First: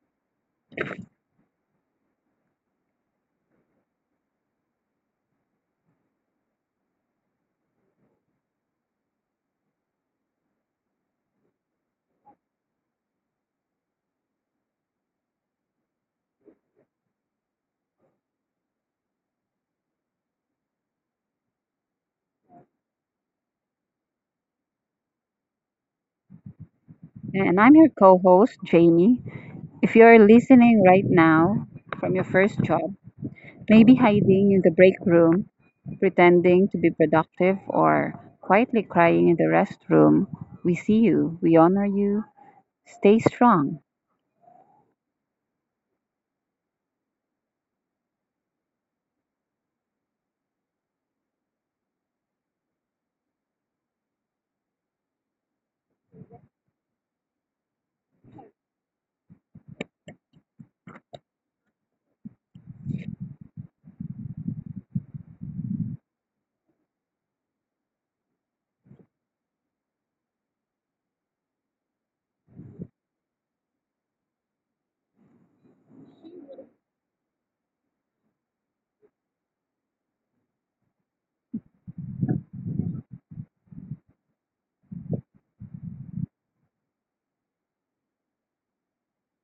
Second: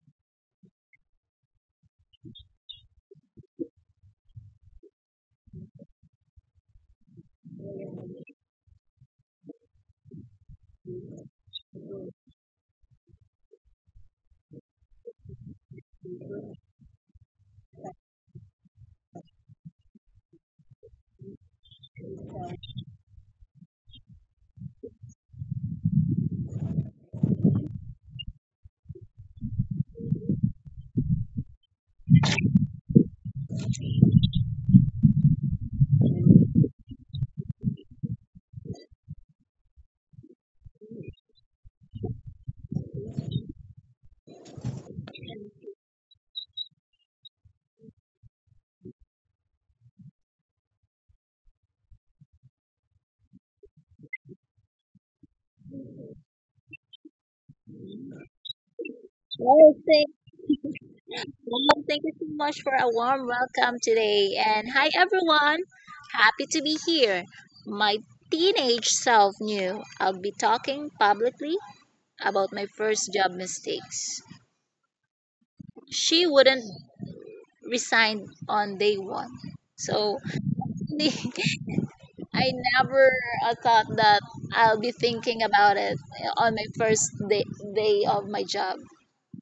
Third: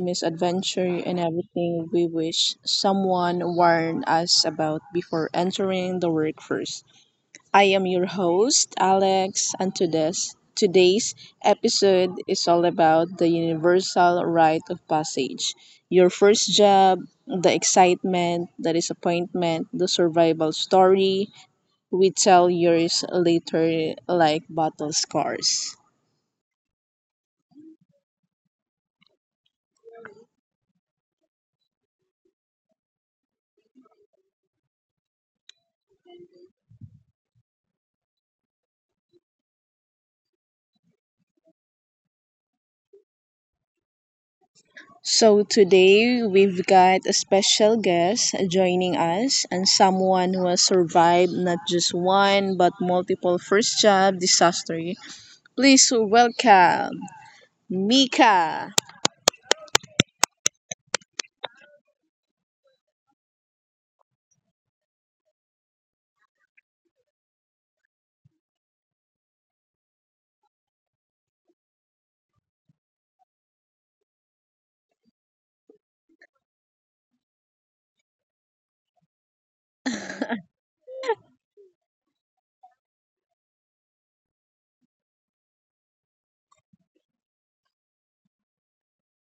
misadventure, and everything we wish someone warned us about before entering the workforce. I am your host, Alex, and today's episode is all about the universal rite of passage. Your first job, the excitement, the disappointment, the survival story we tell years later like battle scars. And I'm your co host, Jamie. If you're listening right now from your first job, maybe hiding in the break room, pretending to be productive, or quietly crying in the restroom, we see you, we honor you. Stay strong. So today we've got a special guest joining us and someone who has survived not just one but multiple first job disaster. Please welcome Mika. Well, thank, well, thank you so much for a warm welcome today. And hi, everyone. Happy to be here. My teenage self knew I'd be talking publicly about my first job mistakes. She wouldn't resign on day one. So I never thought that I'll be thinking about it on my first day of my job.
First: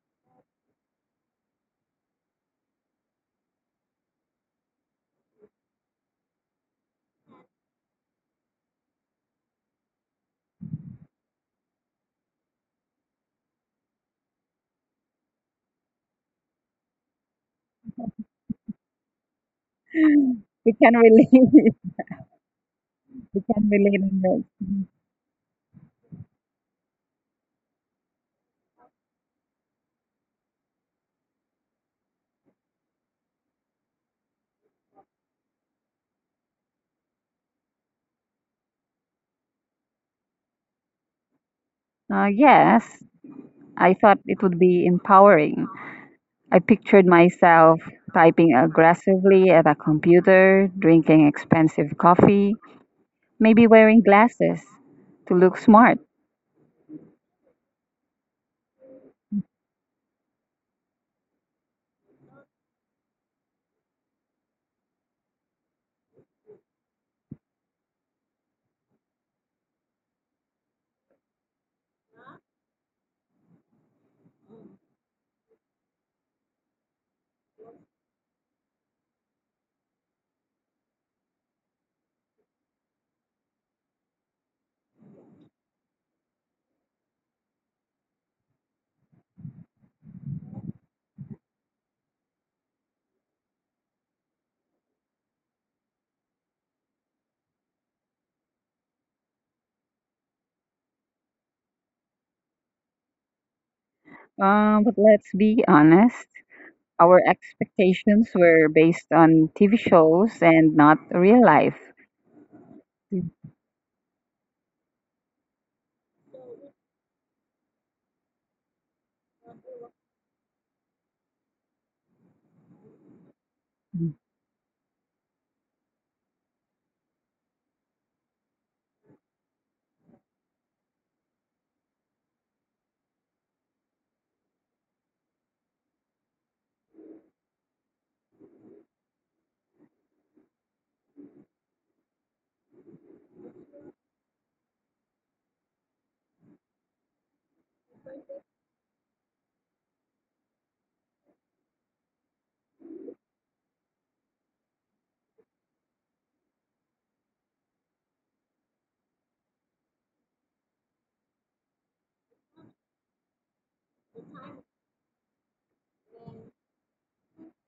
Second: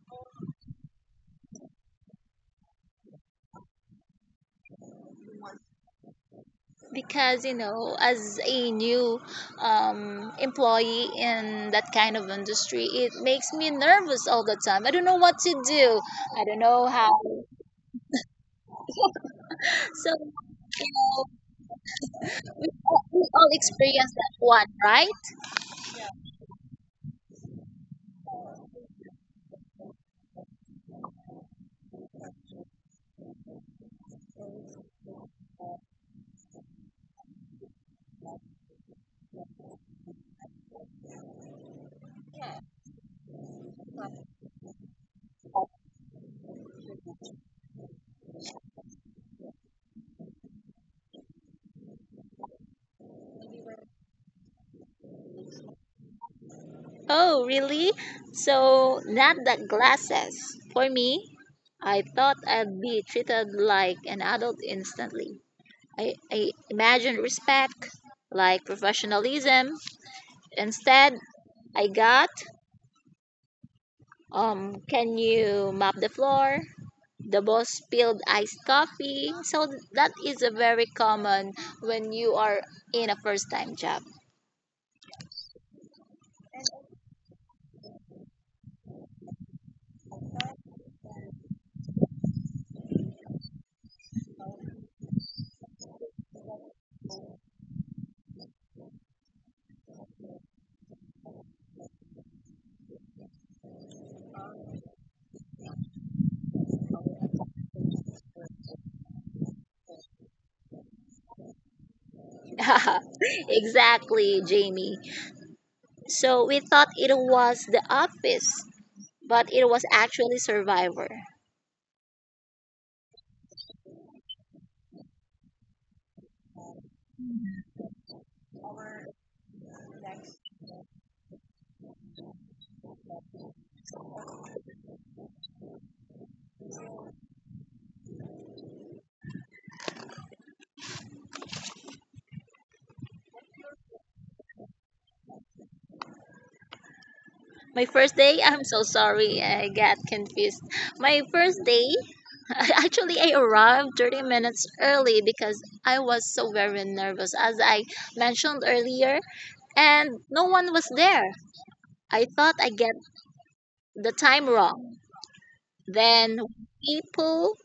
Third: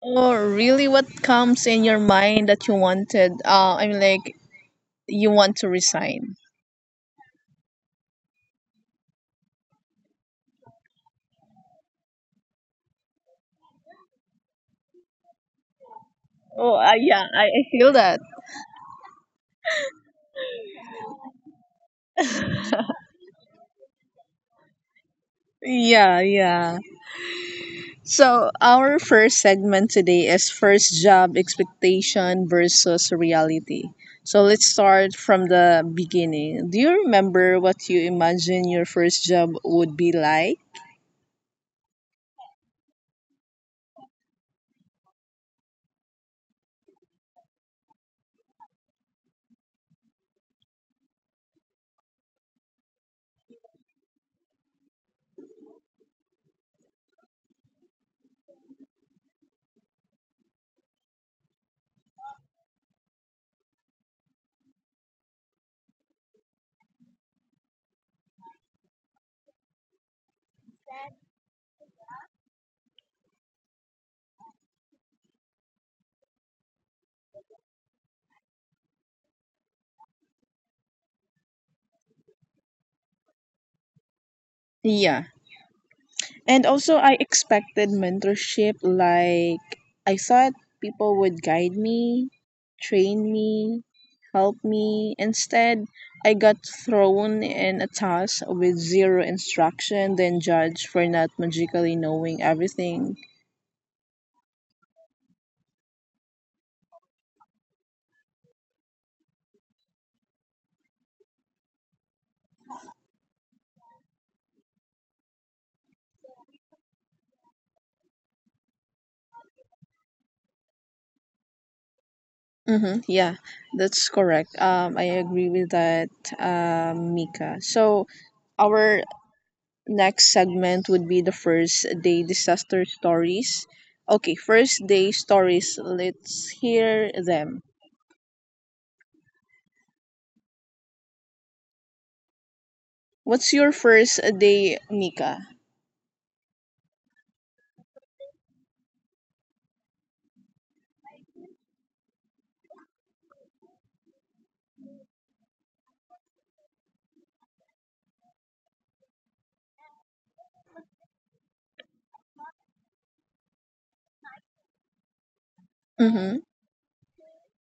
Oh, really, what comes in your mind that you wanted, I mean like, you want to resign. Because as a new employee in that kind of industry, it makes me nervous all the time. I don't know what to do. I don't Oh, know how. yeah, I feel that. So We can relate. we We all can relate experience on that this. one, right? Yeah, yeah. So our first segment today is first job expectation versus reality. So let's start from the beginning. Do you remember what you imagine your first job would be like? Yes, I thought it would be empowering. I pictured myself typing aggressively at a computer, drinking expensive coffee, maybe wearing glasses to look smart. Oh, really. So not the glasses for me. I thought I'd be treated like an adult instantly. I imagined respect, like professionalism. Instead I got, "Um, can you mop the floor?" The boss spilled iced coffee. So that is a very common when you are in a first time job. Yeah. And also, I expected mentorship. Like, I thought people would guide me, train me, help me. Instead, I got thrown in a task with zero instruction, then judged for not magically knowing everything. But let's be honest, our expectations were based on TV shows and not real life. Exactly, Jamie. So we thought it was the office, but it was actually Survivor. Mm-hmm, yeah, that's correct. I agree with that, Mika. So, our next segment would be the first day disaster stories. Okay, first day stories. Let's hear them. What's your first day, Nika? My first day, I'm so sorry, I got confused. My first day, actually, I arrived 30 minutes early because I was so very nervous. As I mentioned earlier, and no one was there. I thought I get the time wrong. Mm-hmm. Then people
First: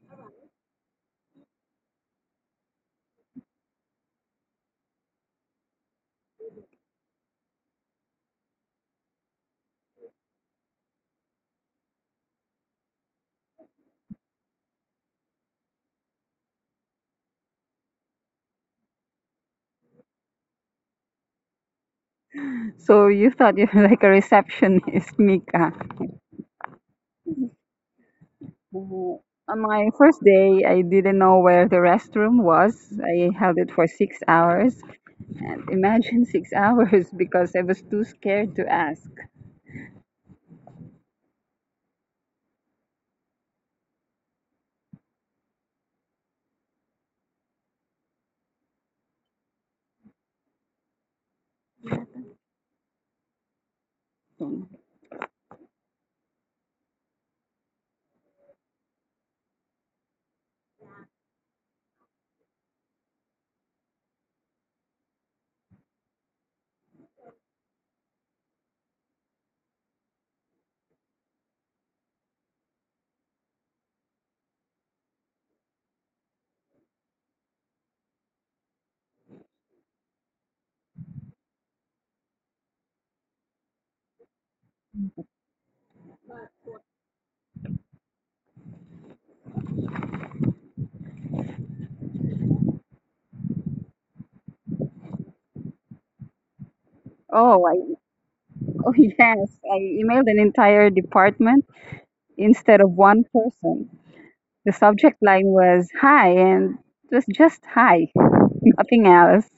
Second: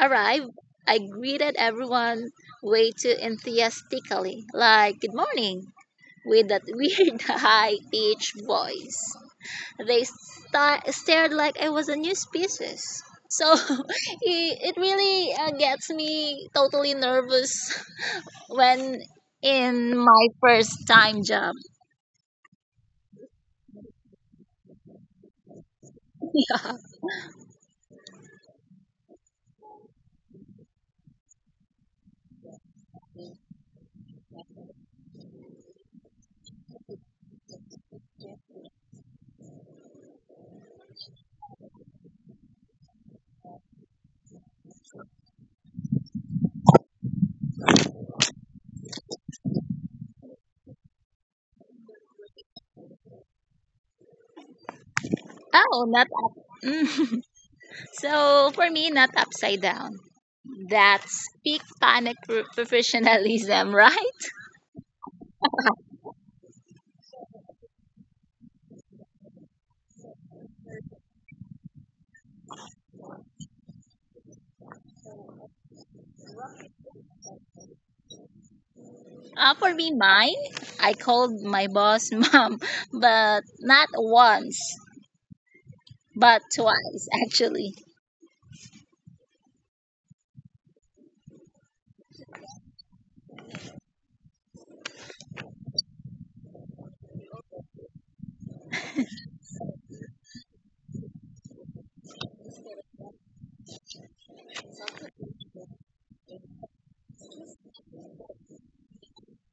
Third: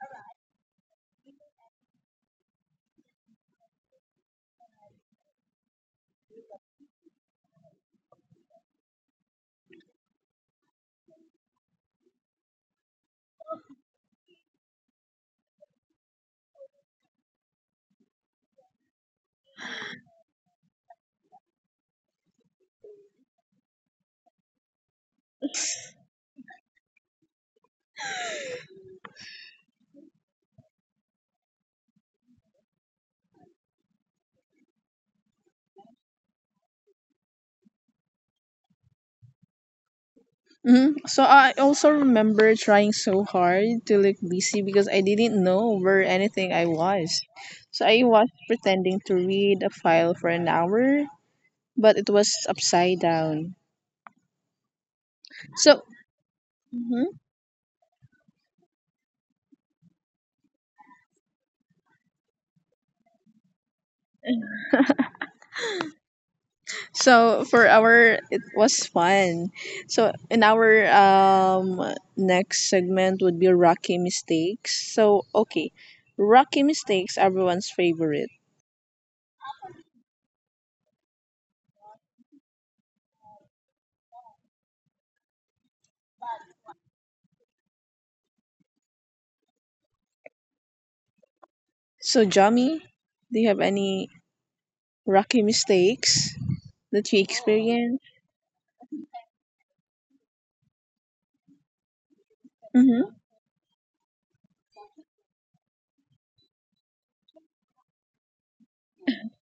arrived. I greeted everyone way too enthusiastically, like "Good morning" with that weird high-pitched voice. They stared like I was a new species. So it really gets me totally nervous when in my first time job. So you thought you were like a receptionist, Mika. Yeah. Uh, on my first day, I didn't know where the restroom was. I held it for 6 hours. And imagine six hours because I was too scared to ask. Mm-hmm. So I also remember trying so hard to look busy because I didn't know where anything I was. So I was pretending to read a file for an hour, but it was upside down. Oh, So. Oh, not up. Mm-hmm. So for me, not upside down. That's peak panic professionalism, right? So for our, it was fun. So in our next segment would be rocky mistakes. So okay, rocky mistakes, everyone's favorite. For me, mine, I called my boss mom, but not once, but twice actually. So Jami, do you have any rocky mistakes that you I, experience? oh yes, I emailed an entire department instead of Mm-hmm. one person. The subject line was hi, and it was just hi, nothing else.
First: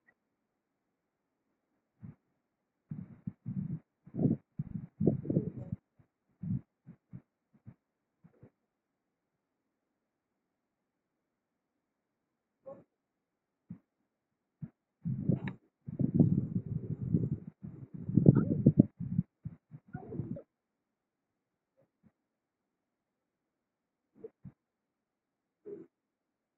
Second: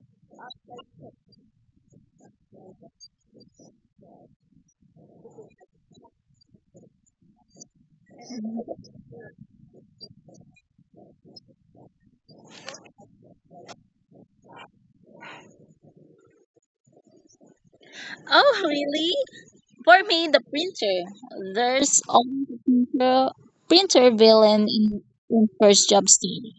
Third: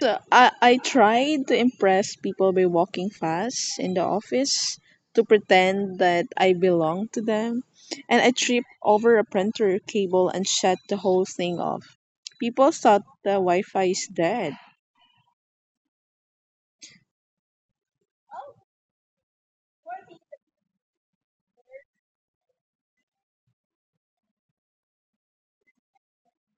So I tried to impress people by walking fast in the office to pretend that I belong to them, and I tripped over a printer cable and shut the whole thing off. People thought the Wi-Fi is dead. Oh, really? For me, the printer. There's always a printer villain in first job study.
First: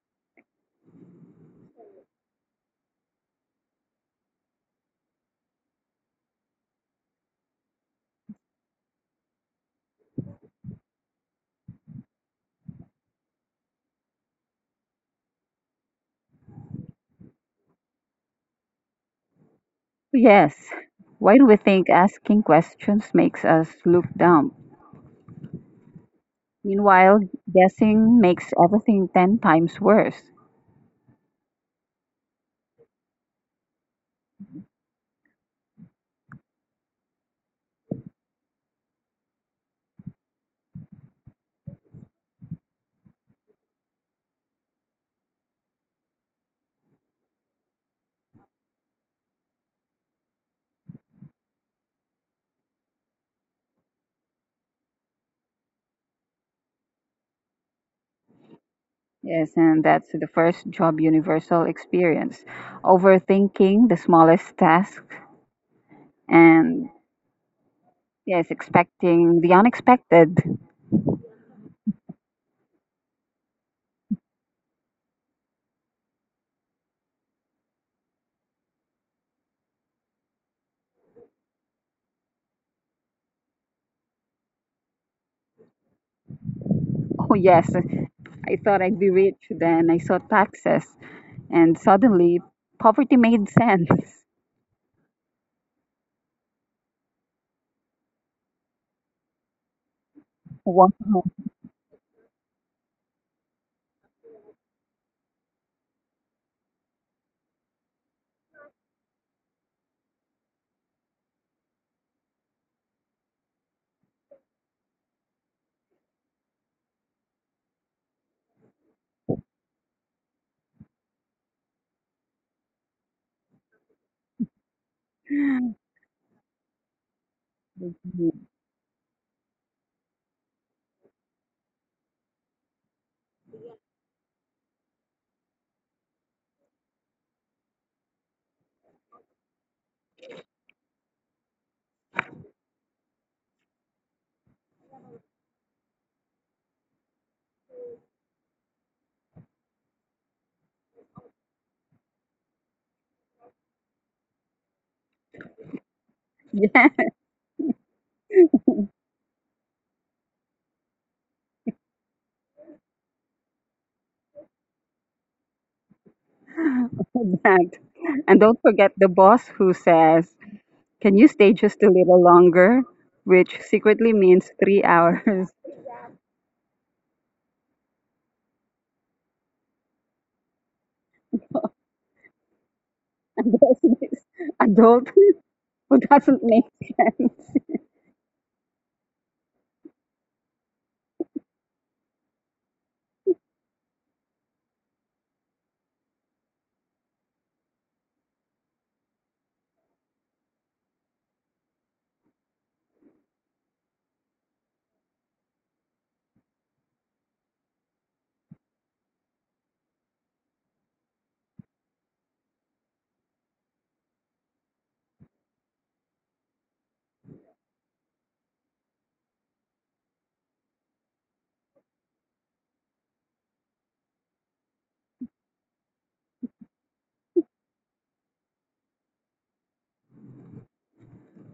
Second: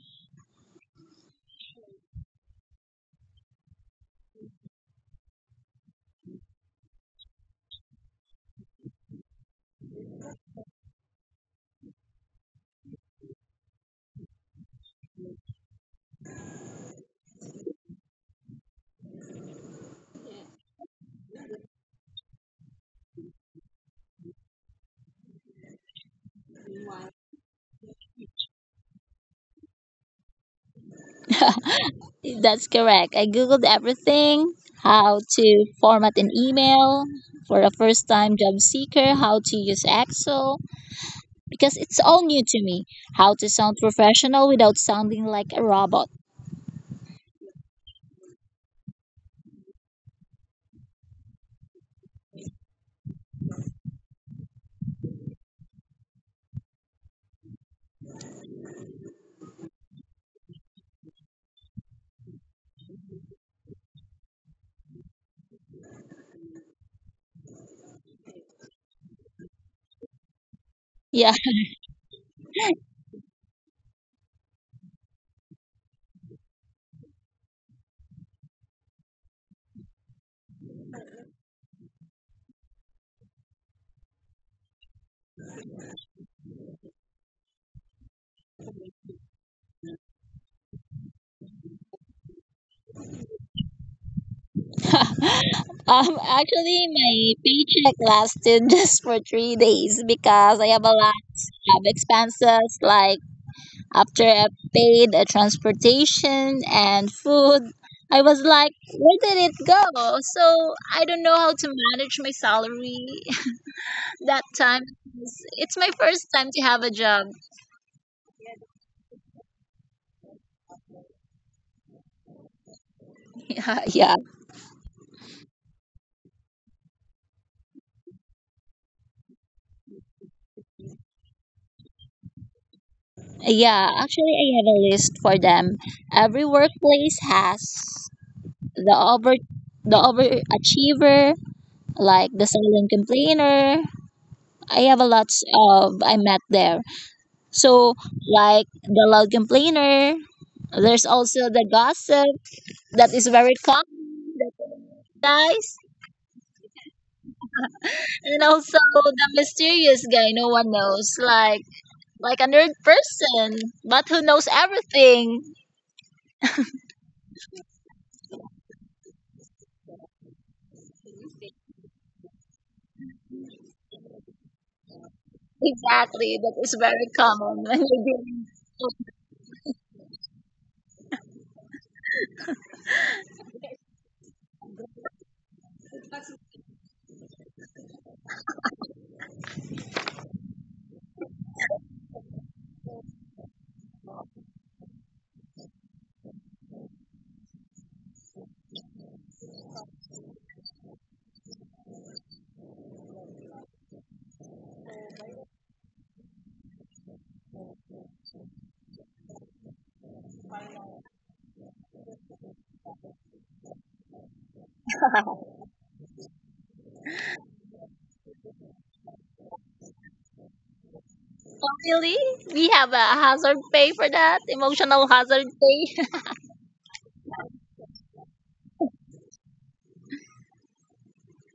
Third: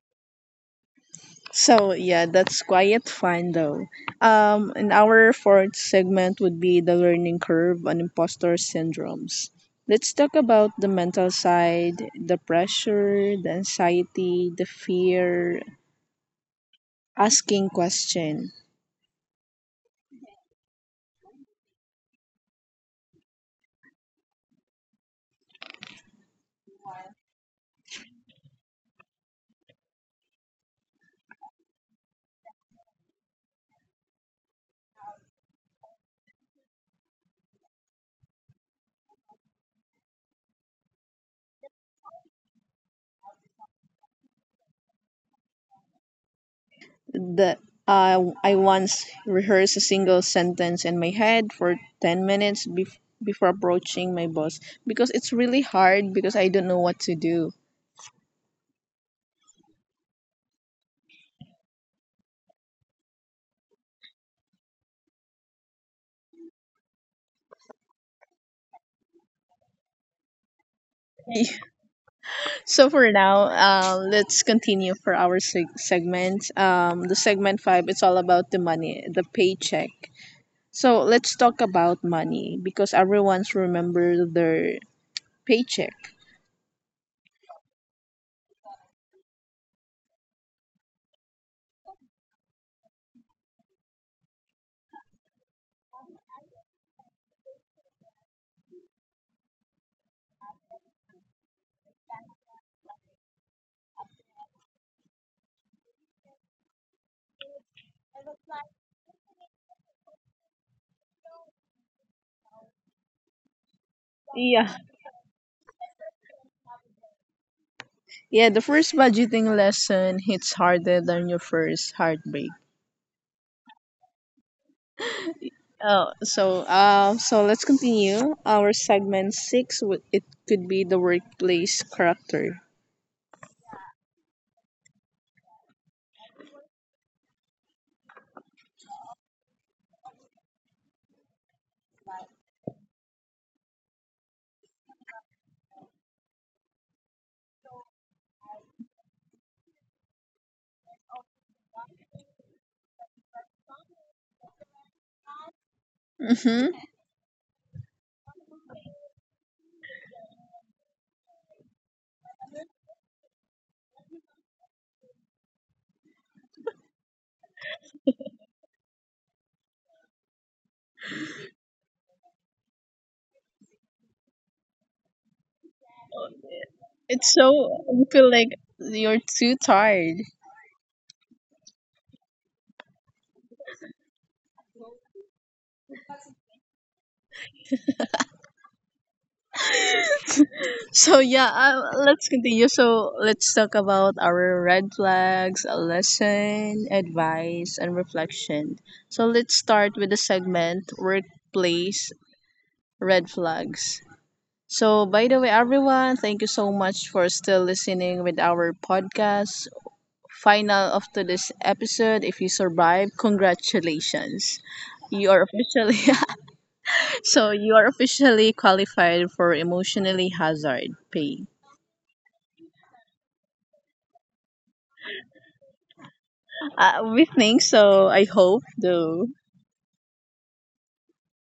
So yeah, that's quiet fun though. And our fourth segment would be the learning curve on imposter syndromes. Let's talk about the mental side, the pressure, the anxiety, the fear, asking question. Yes, why do we think asking questions makes us look dumb? Meanwhile, guessing makes everything 10 times worse. That's correct. I googled everything: how to format an email for a first-time job seeker, how to use Excel because it's all new to me, how to sound professional without sounding like a robot. The I once rehearsed a single sentence in my head for 10 minutes before approaching my boss because it's really hard because I don't know what to do. Yes, and that's the first job universal experience. Overthinking the smallest task and, yes, expecting the unexpected. Yeah. So for now, let's continue for our segment. The segment five, it's all about the money, the paycheck. So let's talk about money because everyone's remember their paycheck. Oh, yes. I thought I'd be rich, then I saw taxes, and suddenly poverty made sense. um Actually, my paycheck lasted just for 3 days because I have a Wow. lot of expenses. Like after I paid a transportation and food, I was like, where did it go? So I don't know how to manage my salary that Yeah. time. It's it's my first time to have a job. Yeah, the first budgeting lesson hits harder than your first heartbreak. Yeah, yeah, Yeah, Oh, so so let's continue our segment six. It could be the workplace character. yeah. Actually, I have a list for them. Every workplace has the over the overachiever, like the silent complainer. I have a lot of I met there. So like the loud complainer, there's also the gossip that is very common, that is nice, Mm-hmm. and also the mysterious guy no one knows, like a nerd person, but who knows everything. that. And don't forget the boss who says, can you stay just a little longer? Which secretly means 3 hours. Exactly, that is very It's common when so you're you dealing feel like with you're too tired. And there's this adult who doesn't make sense. So yeah, let's continue. So let's talk about our red flags, a lesson, advice and reflection. So let's start with the segment workplace red flags. So by the way, everyone, thank you so much for still listening with our podcast final of today's episode. If you survive, congratulations, you are officially so you are officially qualified for emotionally hazard pay. family. We have a hazard pay for that, emotional hazard pay. We think so. I hope, though.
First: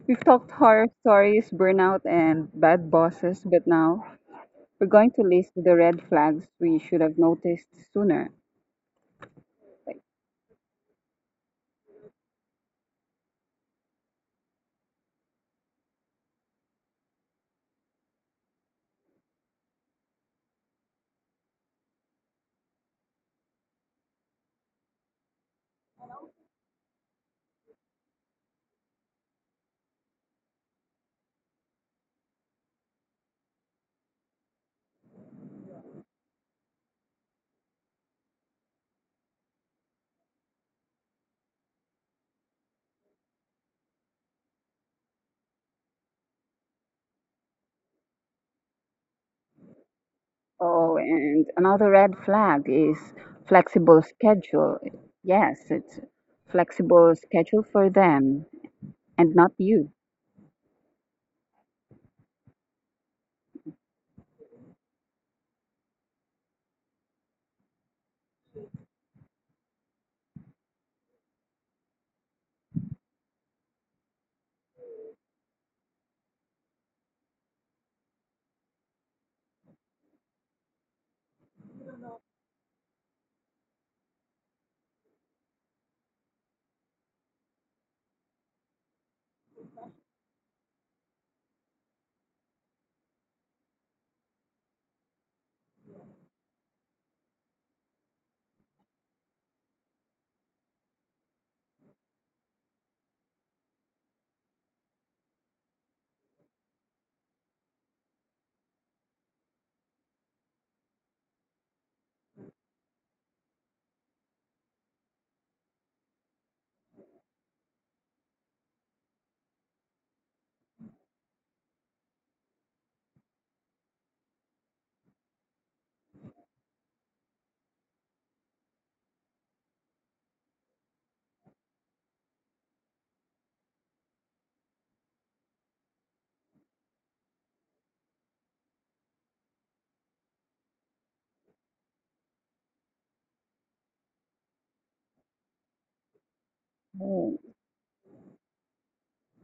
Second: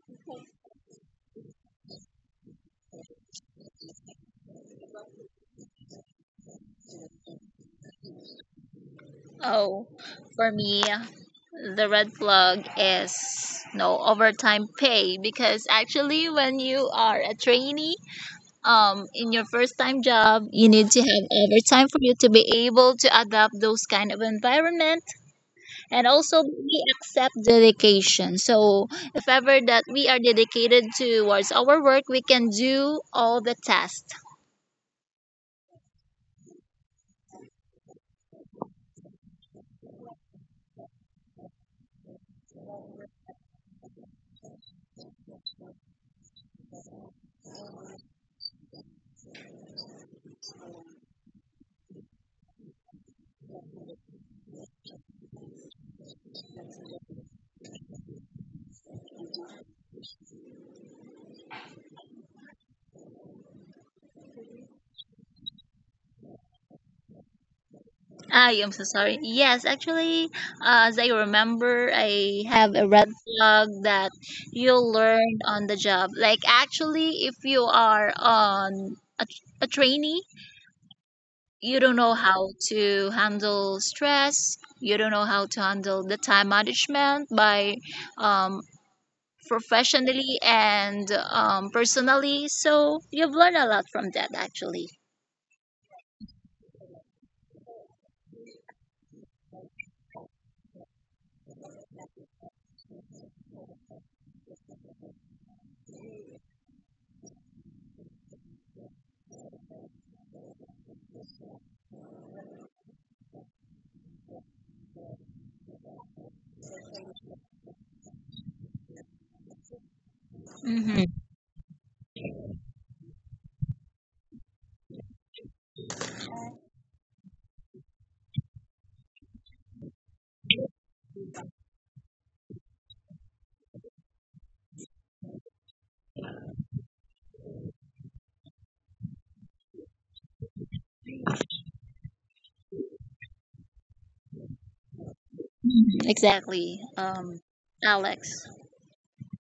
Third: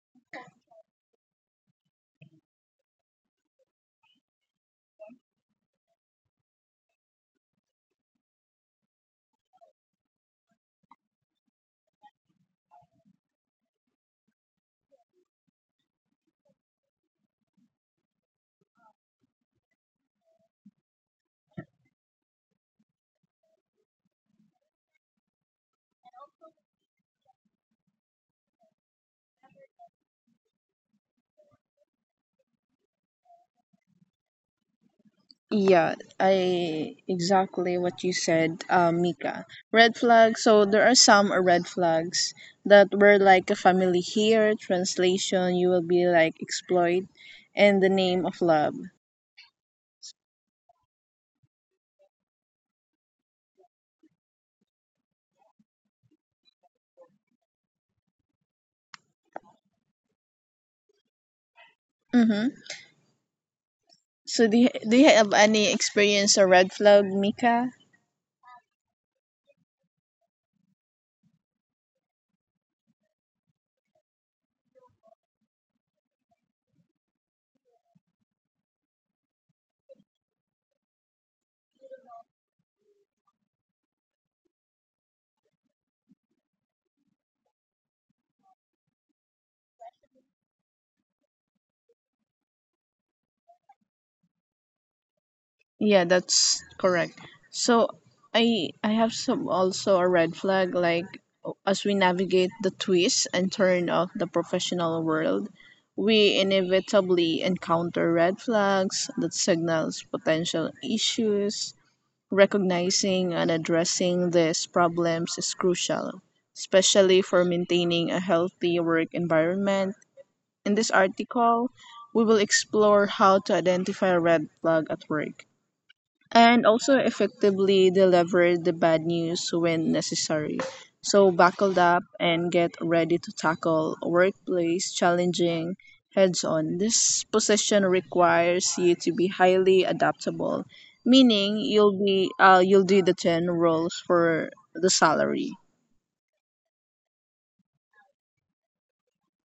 We've talked horror stories, burnout, and bad bosses, but now we're going to list the red flags we should have noticed sooner. Oh, Like, for me, the red flag is no overtime pay. Because actually when you are a trainee in your first time job, you need to have overtime for you to be able to adapt those kind of environment. And also we accept dedication. So if ever that we are dedicated towards our work, we can do all the tasks. Yeah, I exactly what you said, Mika. Red flags. So there are some red flags that were like a family here. Translation, you will be like exploit, and the name of love. oh, and another red flag is flexible schedule. Yes, it's flexible schedule for them and not you. Mm-hmm. So do you have any experience or red flag, Mika? I am so sorry, yes. Actually, as I remember, I have a red flag that you learned on the job. Like actually, if you are on a trainee, you don't know how to handle stress, you don't know how to handle the time management by um, professionally and personally. So you've learned a lot from that actually. Yeah, that's correct. So I have some also a red flag like, as we navigate the twist and turn of the professional world, we inevitably encounter red flags that signals potential issues. Recognizing and addressing these problems is crucial, especially for maintaining a healthy work environment. In this Hmm. article, we will explore how to identify a red flag at work and also effectively deliver the bad news when necessary. So, buckle up and get ready to tackle workplace challenging heads on. This position requires you to be highly adaptable, meaning you'll do the 10 roles for the salary. Exactly Oh. Alex.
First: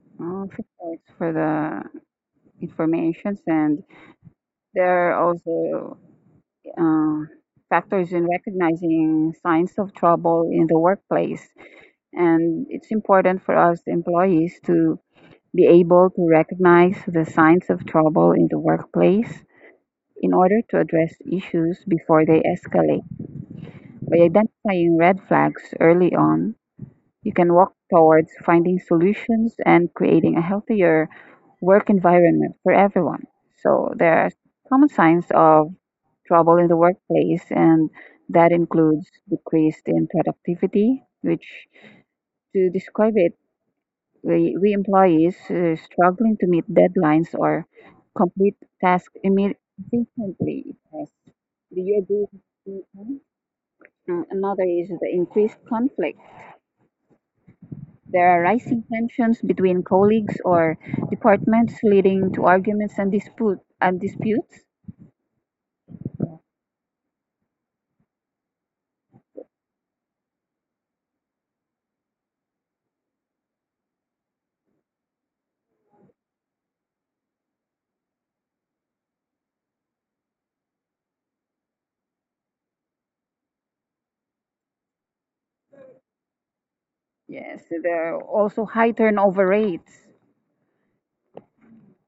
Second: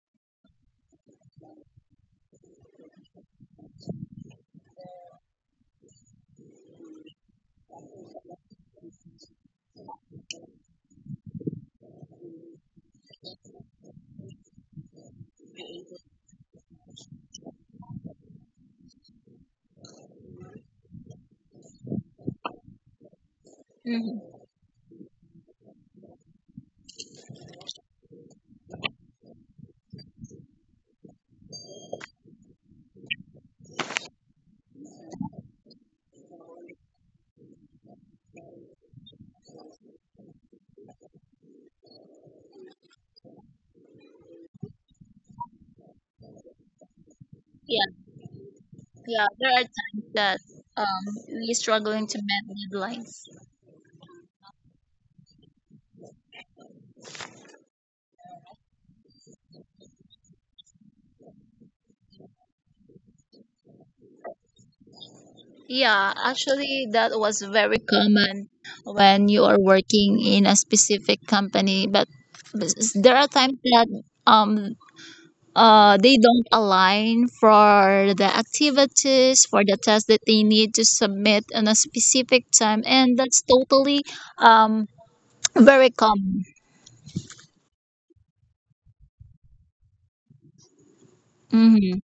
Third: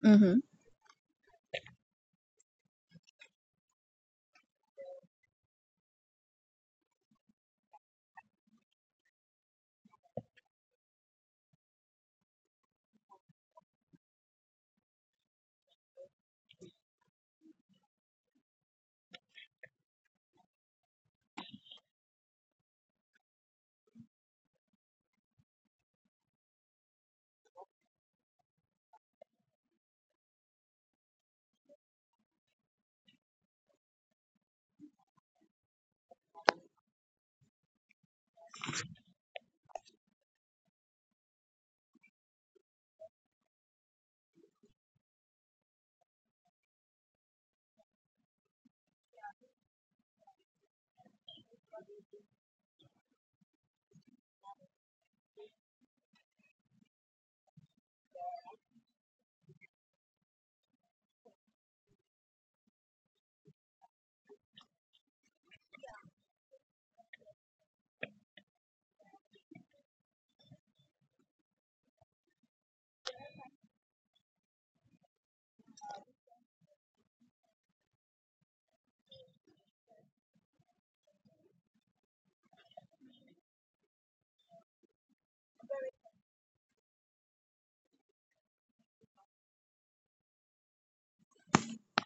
Mhm. Uh, thanks for the informations, and there are also uh, factors in recognizing signs of trouble in the workplace. And it's important for us employees to be able to recognize the signs of trouble in the workplace in order to address issues before they escalate. By Hmm. identifying red flags early on, you can walk towards finding solutions and creating a healthier work environment for everyone. So there are common signs of trouble in the workplace, and that includes decreased in productivity, which to describe it, we employees struggling to meet deadlines or Yeah. complete tasks Yeah, there imme- are times that efficiently. Yes. we're Do you struggling to agree meet with deadlines. me? Another is the increased conflict. There are rising tensions between colleagues or departments, leading to arguments and disputes. Yeah, actually, that was very common when you are working in a specific company. But there are times that um they don't align for the activities for the tasks that they need to submit on a specific time, and that's totally um very common. Yes, so there are also high turnover rates Mm-hmm.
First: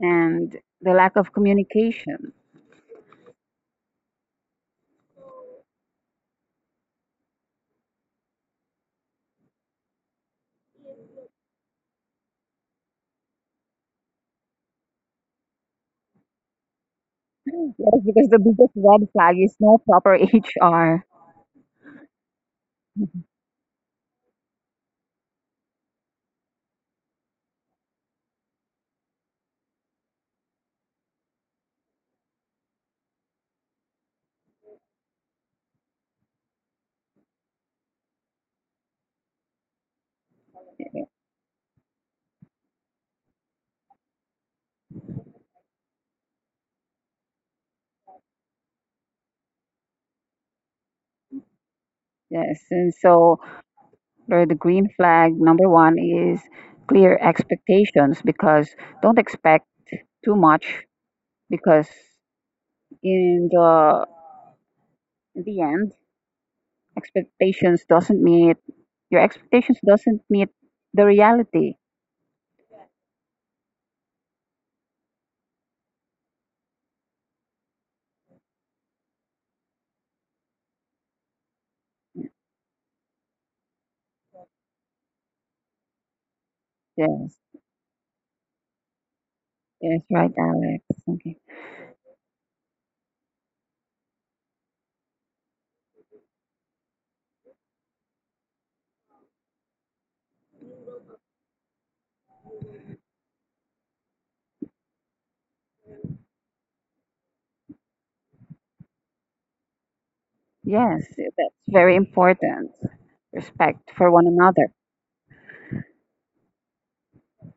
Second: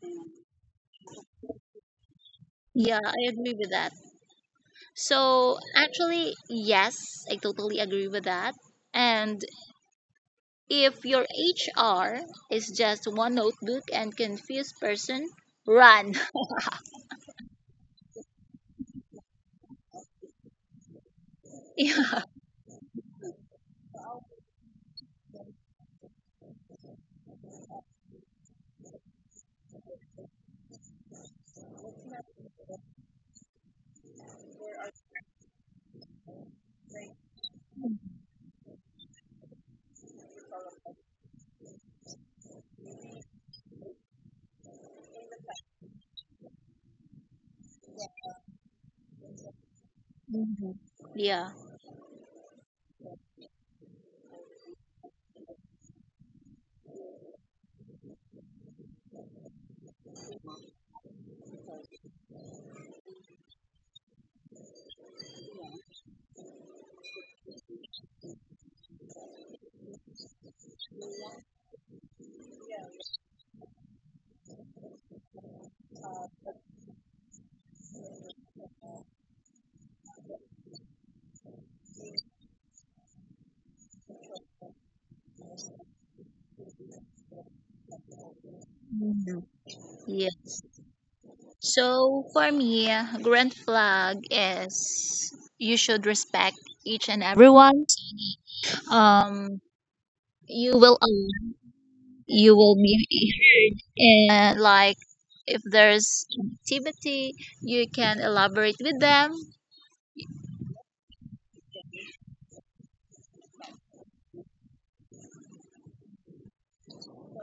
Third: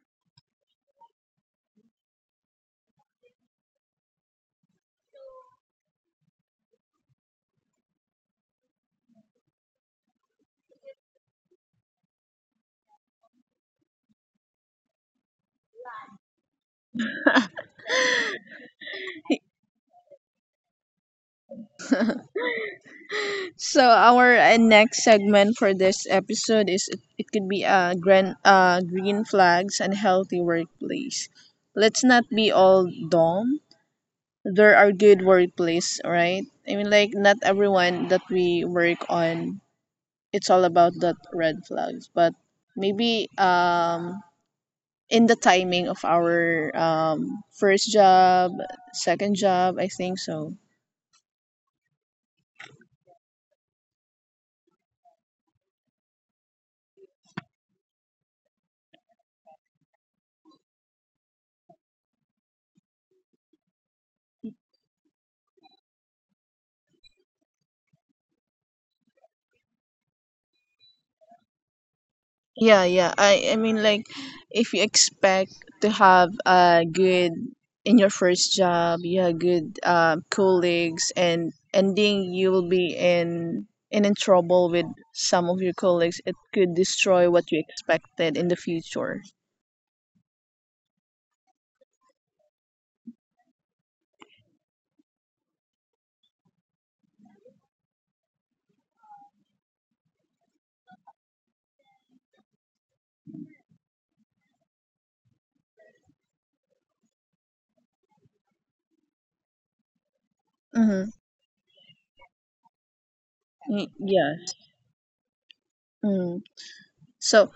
and the lack of communication. Yeah, I agree with that. So actually, yes, I totally agree with that. And if your HR is just one notebook and confused person, run. Yes, because the biggest red flag is no proper HR. Yeah. So our next segment for this episode is, it could be green flags and healthy workplace. Let's not be all doom. There are good workplace, right? I mean, like not everyone that we work on, it's all about that red flags. But maybe in the timing of our first job, second job, I think so. Mhm. Yeah. Yes, and so or the green flag number one is clear expectations because don't expect too much because in the in the end expectations doesn't meet expectations doesn't meet the reality. Yeah, yeah. I mean like, if you expect to have a good in your first job, you have good colleagues and ending you will be in and in trouble with some of your colleagues, it could destroy Yes, what you expected in the future. Mhm. yes, right, Yes. Alex. Okay. So for me, grand flag is you should respect each and everyone. Um, you will align. You will be and like if there's activity, you can elaborate with them. Yes, Mm-hmm. that's very important. Respect for one Yeah. another. Mm. So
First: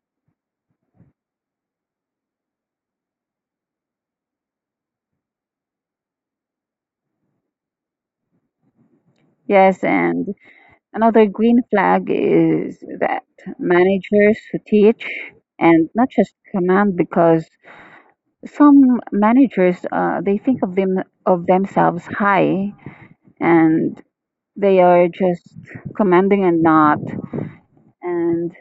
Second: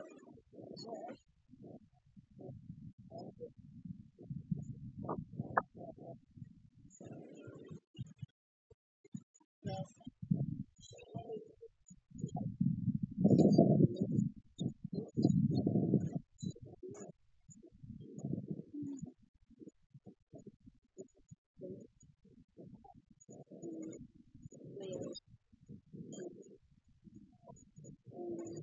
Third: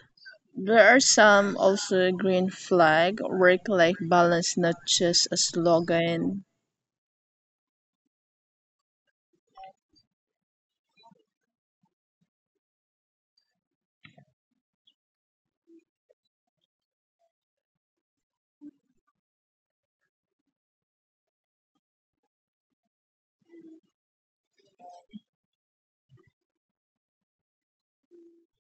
there are some also green flag work-life balance, not just a slogan. Yes, and another green flag is that managers who teach and not just command because some managers they think of themselves high and they are just commanding and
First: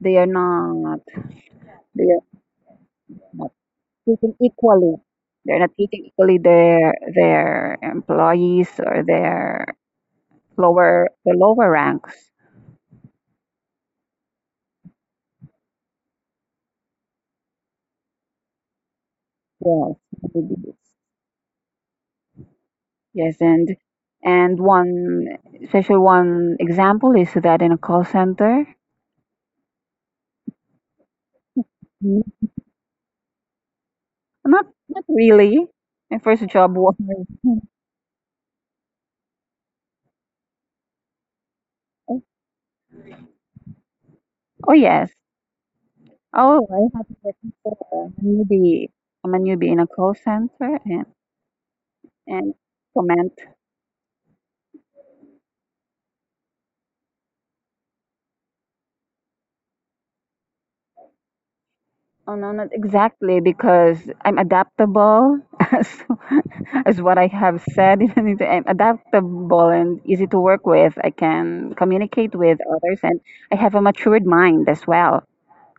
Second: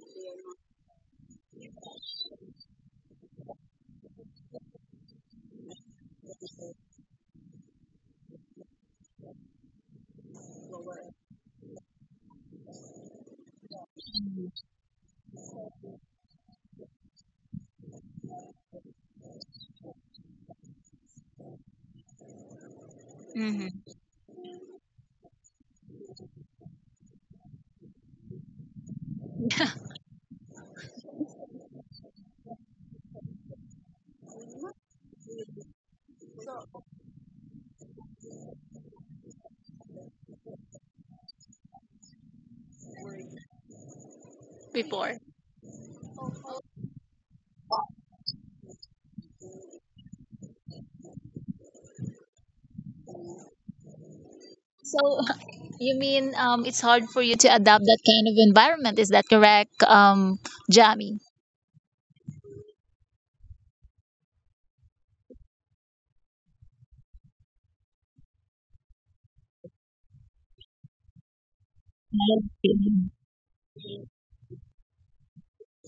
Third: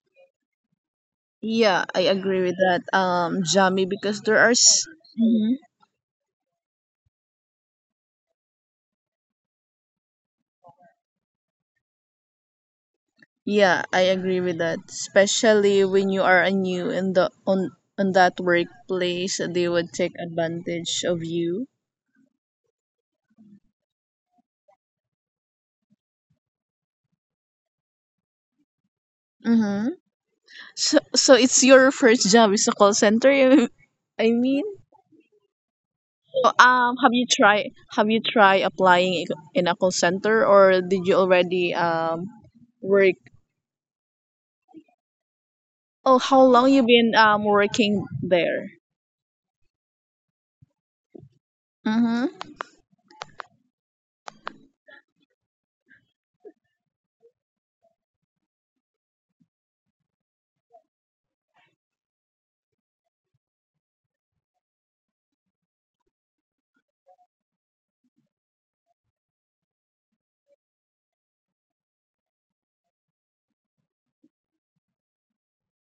they are Yeah, I they are agree with that, not Jami, because treating there are equally their employees or their lower ranks. Yeah, I agree with that. Especially when you are a new in the on that workplace, they would Yes, take maybe. advantage of you. Yes, and Mhm. and one one example is that in a call center. Mm-hmm. So it's your first Mm. job is a call center. I mean, Not really. My first so, job was have you tried applying in a call center, or did you already work? oh yes. Before. Oh, how Oh, long you I have to been work for working a there? newbie. I'm a newbie in a call center Mm-hmm. and comment. So you mean it's hard for you to adapt that kind of environment? Is that correct, Jamie? Oh no, not exactly because I'm adaptable as as what I have said. I'm adaptable and easy to work with. I can communicate with others, and I have a matured mind as well.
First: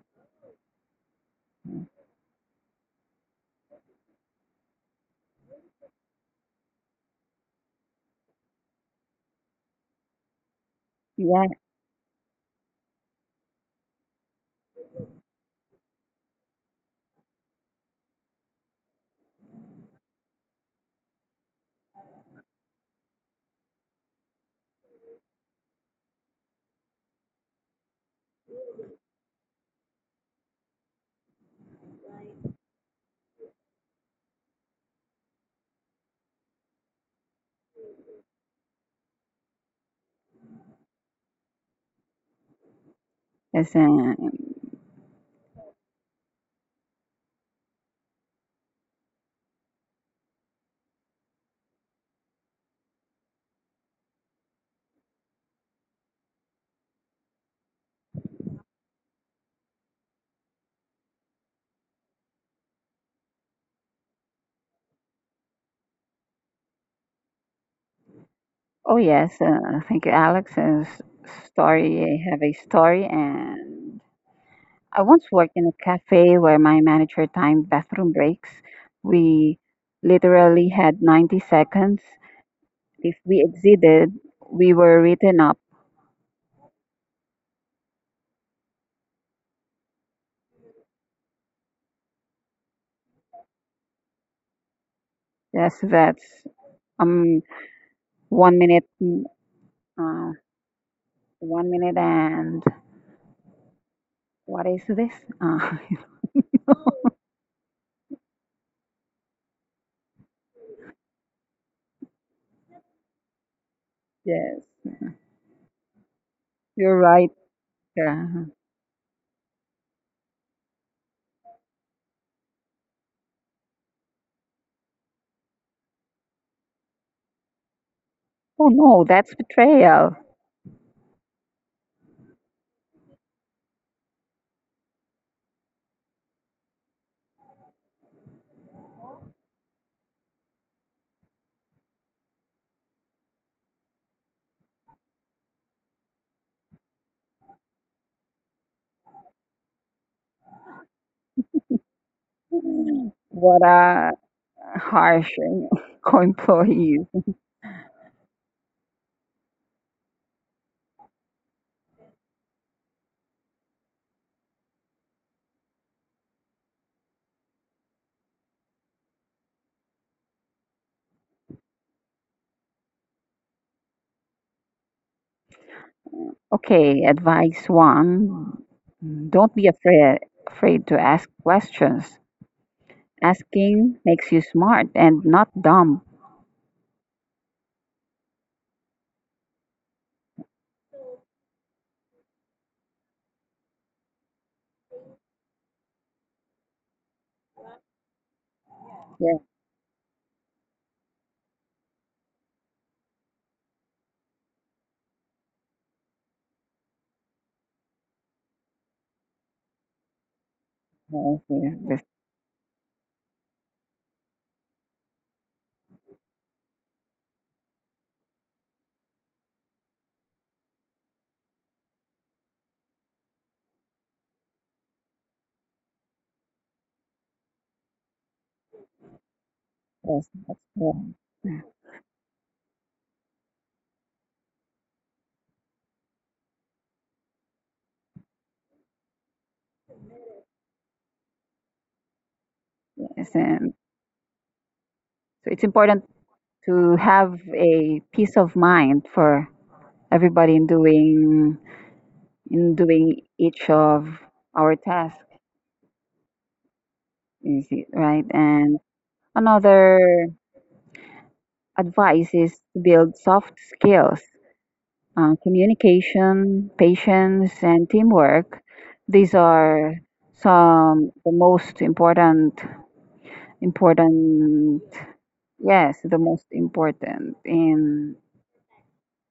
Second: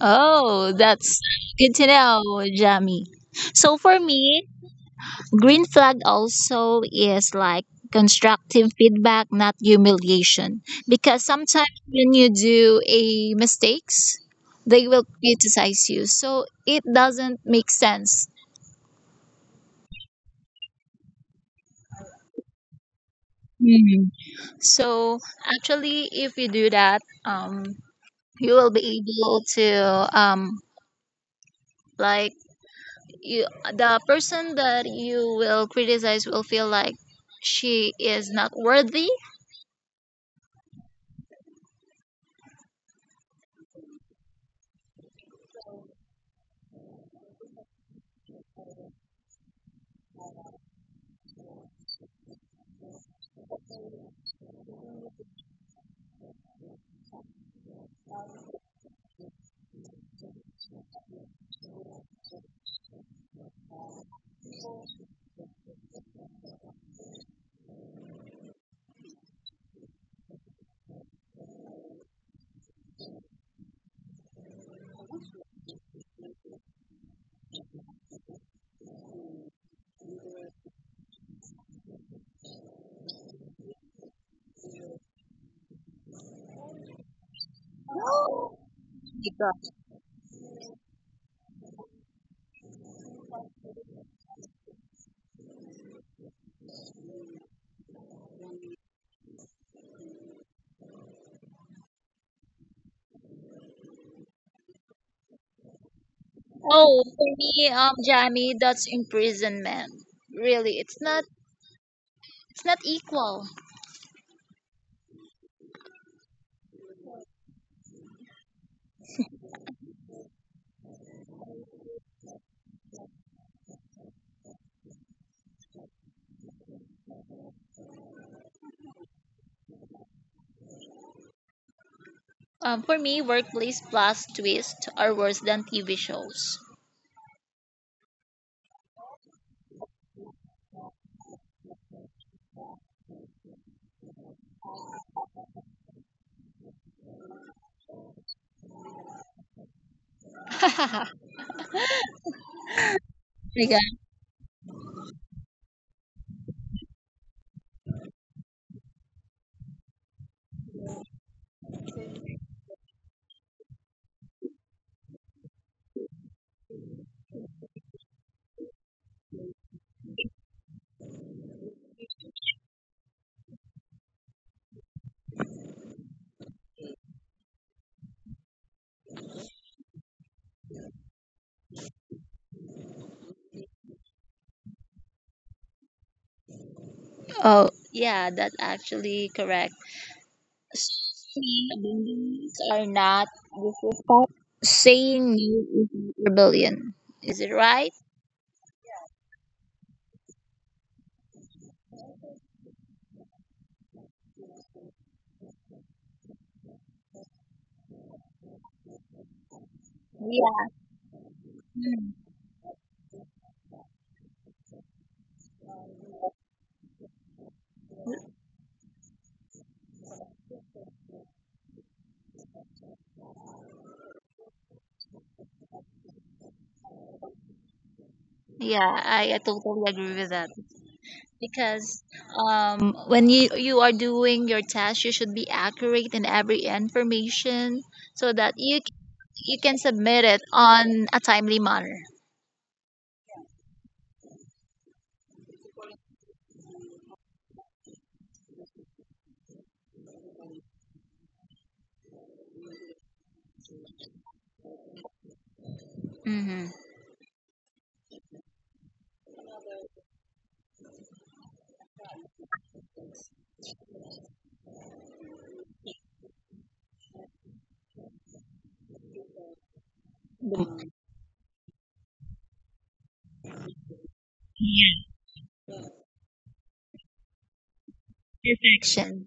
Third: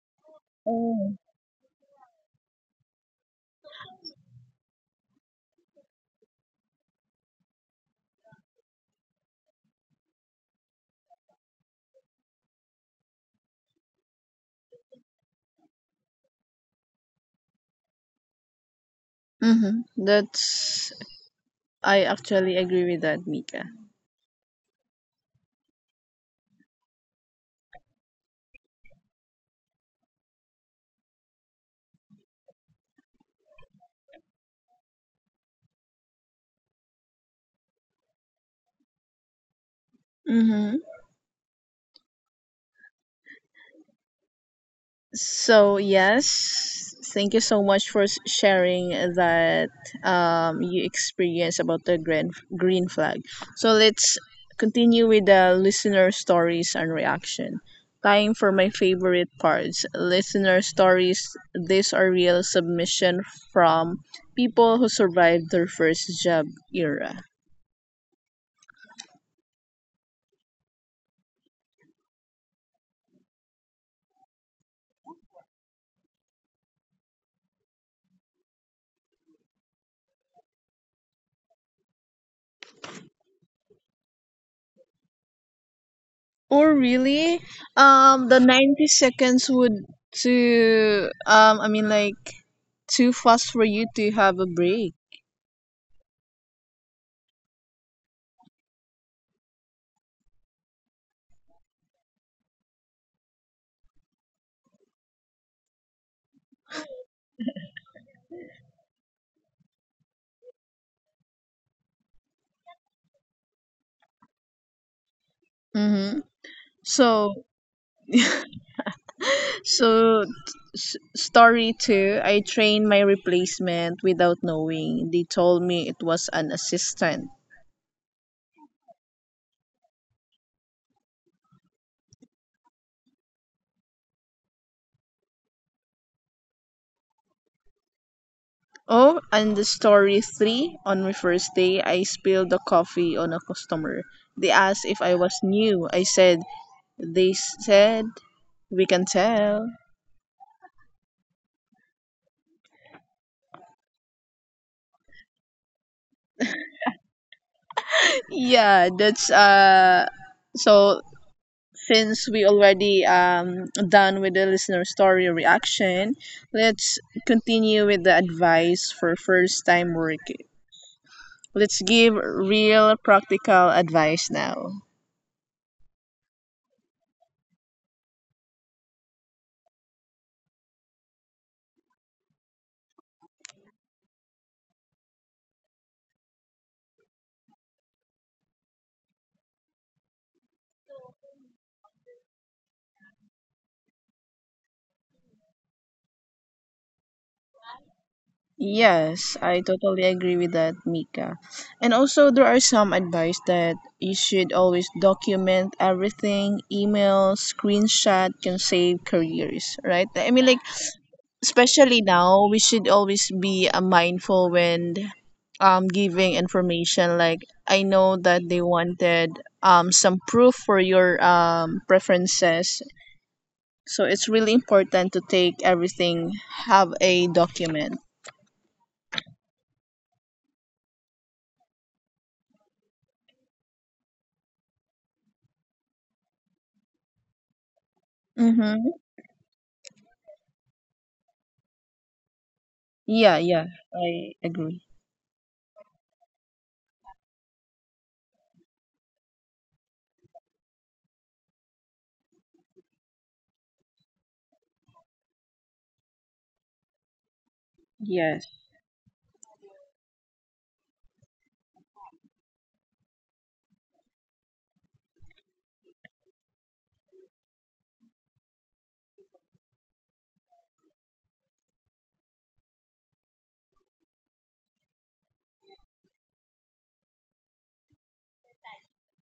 Oh, Oh. that's good to know, Jamie. So for me, green flag also is like constructive feedback, not humiliation. Because Yeah. sometimes when you do a mistakes, they will criticize you. So it doesn't make sense. Mm-hmm. That's I actually agree with that, Mika. Mhm. So actually, if you do that, you will be able to like you the person that you will criticize will feel like she is not worthy. Mm-hmm. Yes, So yes, thank you so much for sharing that, you experience about the green flag. So let's continue with the listener stories and reaction. Time for my favorite parts. Listener stories. These are real submission from people who survived their first job era. oh yes. Thank you, Alex. S- story. I have a story, and I once worked in a cafe where my manager timed bathroom breaks. We literally had 90 seconds. If we exceeded, we were written up Oh really, the 90 seconds would to, I mean like, too fast for you to have a break. as vets. Um, 1 minute, uh, 1 minute, and what is this? Uh, Oh, for me Jamie, that's imprisonment, really. It's not equal. yes, Mm-hmm. you're right. So, Uh, so story two, I trained my replacement without knowing. They told me it was an assistant. oh no, that's betrayal. For me, workplace plus twist are worse than TV shows. Oh, and the story three, on my first day, I spilled the coffee on a customer. They asked if I was new. I said, they said we can tell. Mm, what a harsh co-employees. Yeah, that's so, since we already done with the listener story reaction, let's continue with the advice for first time work. Let's give real practical advice now. Okay, advice one: don't be afraid to ask questions. Asking makes you smart and not dumb. Oh, yeah, that's actually correct. See, beliefs are not disrespect. Saying no is not rebellion. Is it right? Yes, Yes, I totally agree with that, Mika. And also, there are some advice that you should always document everything. Email, screenshot can save careers, right? I mean, like, Yeah. yeah, especially now, we should always be mindful when giving information. Like, I know that they wanted some proof for your preferences, so it's really important to take everything. Have a document. Yeah, I totally agree yes, with that. that's correct. Because when you are doing your test, you should be accurate in every information so that Mm-hmm. you can submit it on a timely manner. Yes, Yeah, yeah, and I agree. so it's important to have a peace of mind for everybody in doing each of our tasks, Mm-hmm. you see, right? Yes. And another advice is to build soft skills, communication, patience, and teamwork. These are some the most important important yes the most important in Perfection.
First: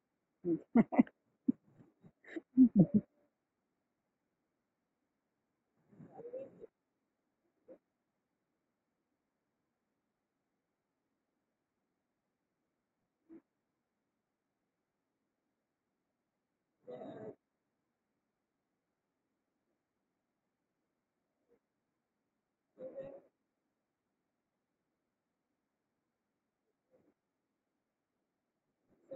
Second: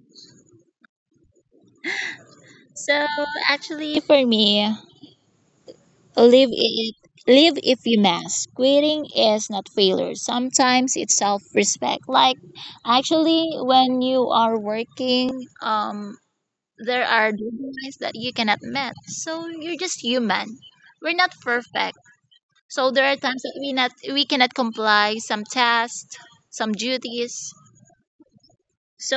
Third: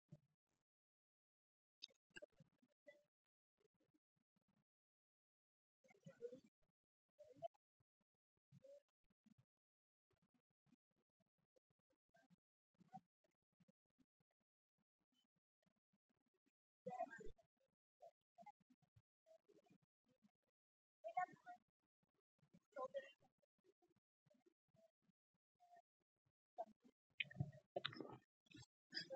So actually, for me, Live it live if you must. Quitting is not failure. Sometimes it's self respect. Like actually when you are working, um there are deadlines that you cannot meet. So you're just human. We're not perfect. So there are times that we cannot comply some tasks, some duties.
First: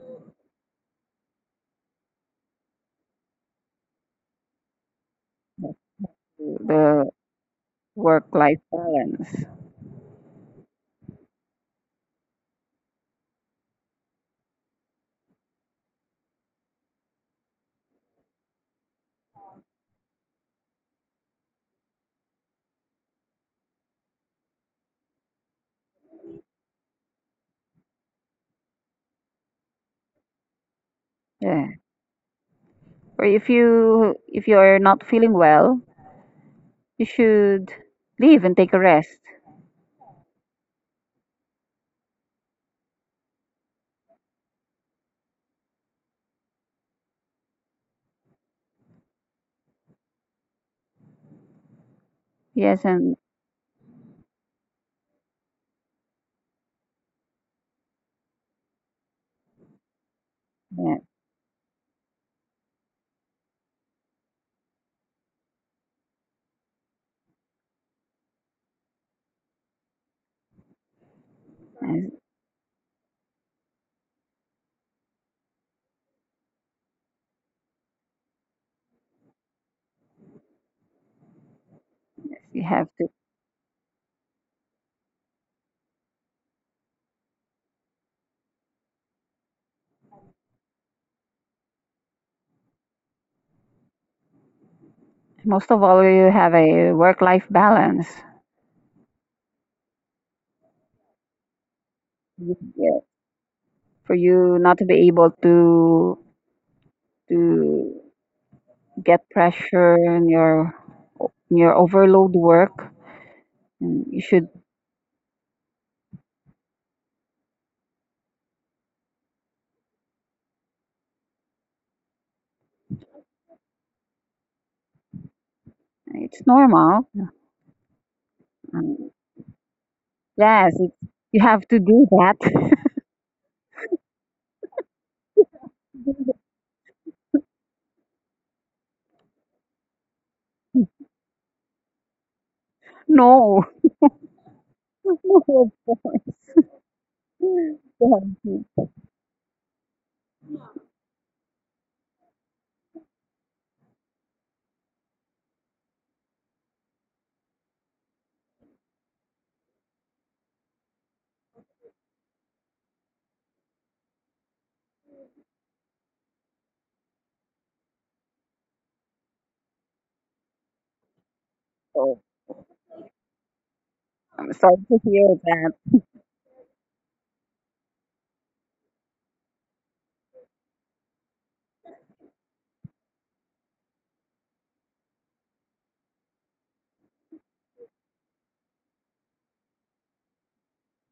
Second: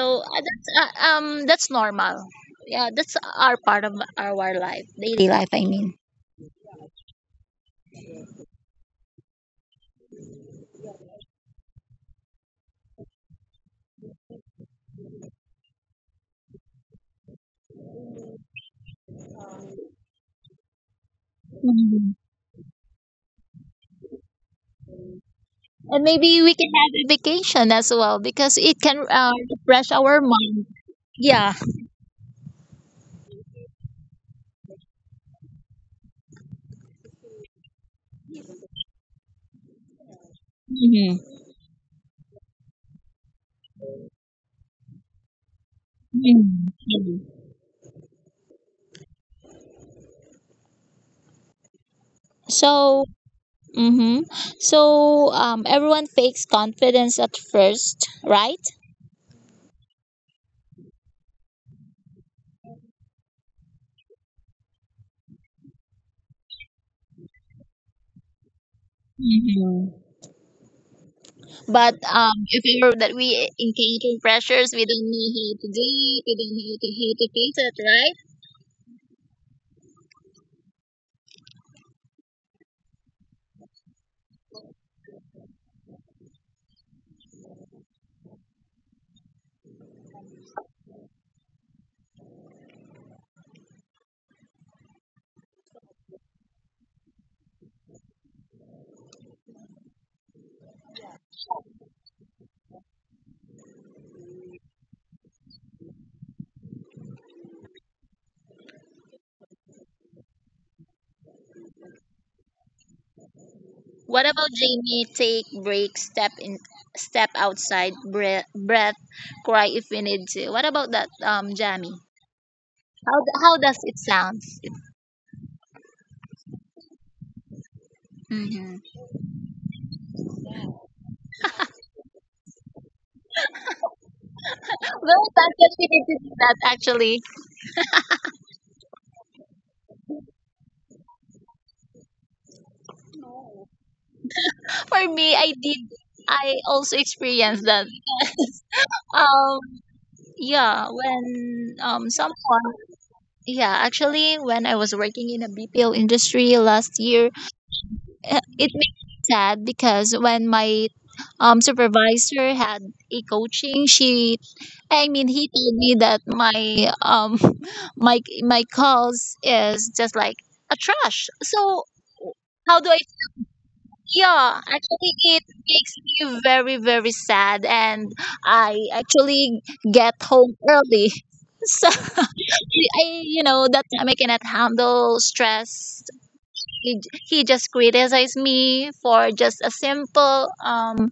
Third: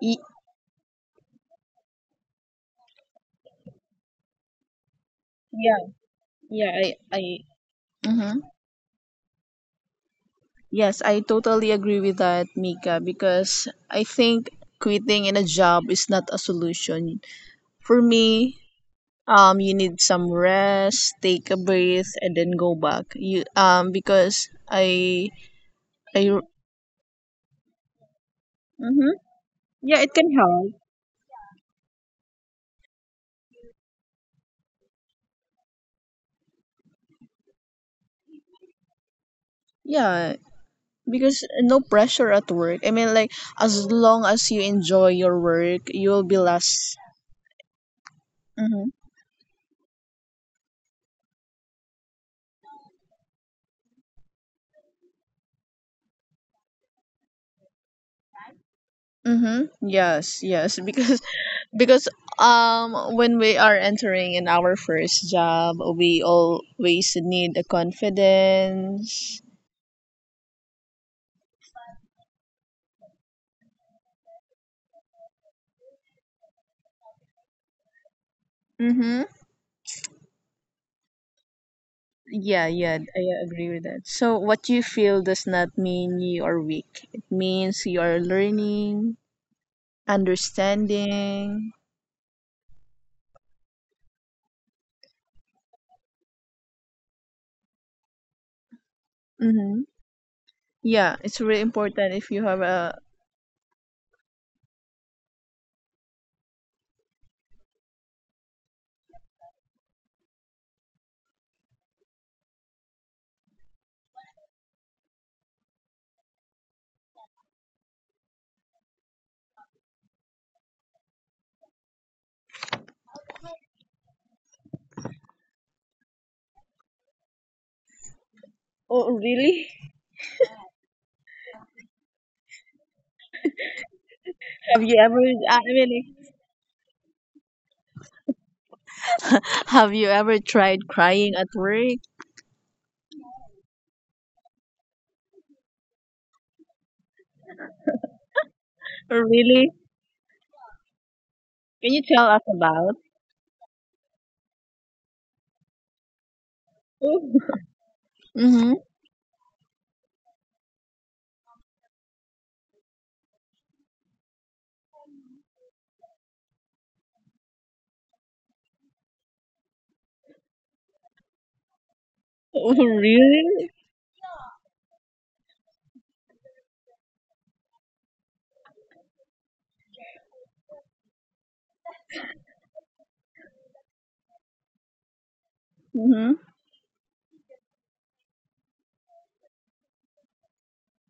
Y- that's normal. Yeah, that's our part of our life, daily life I yeah, mean. yeah, I, the I. work Mm-hmm. life balance. Yes, I totally agree with that, Mika, because I think quitting in a job is not a solution. For me, you need some rest, take a breath, and then go back you, because i And i maybe we can have a vacation as well because it can mm-hmm. Refresh Yeah, it our can mind. help. Yeah. Yeah. Or if you're not feeling well, you should leave and take a rest. Yeah, Hmm. because no pressure at work. I mean like, as long as you enjoy your work you'll be less. Mm-hmm. Yes, So, and hmm so, everyone fakes confidence at first, right? Mm-hmm. Yes, yes. yeah, Because because when we are entering in our first job, we always need a confidence. hmm But and if ever that we encounter pressures, we don't know how to do it. We don't know how to face it, right? Mm-hmm. you Yeah, have yeah, to. I agree with that. So, what you feel does not mean you are weak. It means you are learning, understanding. Most of all, you have a work life balance. Mm-hmm. Yeah, it's really important if you have Yeah. a. For you not to be able to get pressure in your overload work, and you What about should. Jamie? Take break, step in, step outside, breath, breath, cry if we need to. What about that, Jamie? How does it sound? It's normal. Mm-hmm. Um, Oh, really? Yes, it's, you have to do that. Have you ever? Well, that's I what we did mean, is that actually. have you ever tried crying at work? No. For me, I No, of did. course. I also experienced that. Yeah, Oh, Um, really? yeah, Can you um tell us someone about? yeah, actually when I was working in a BPO industry last year, uh, it makes Mm-hmm. me sad because when my supervisor had a coaching, she, I mean he told me that my my calls is just like a trash. So so Oh, how do I? really? I'm Yeah, sorry to actually, hear it that. makes me very very sad. And I actually get home early. So I, that time I cannot handle stress. Mm-hmm. He, he just criticized me for just a simple um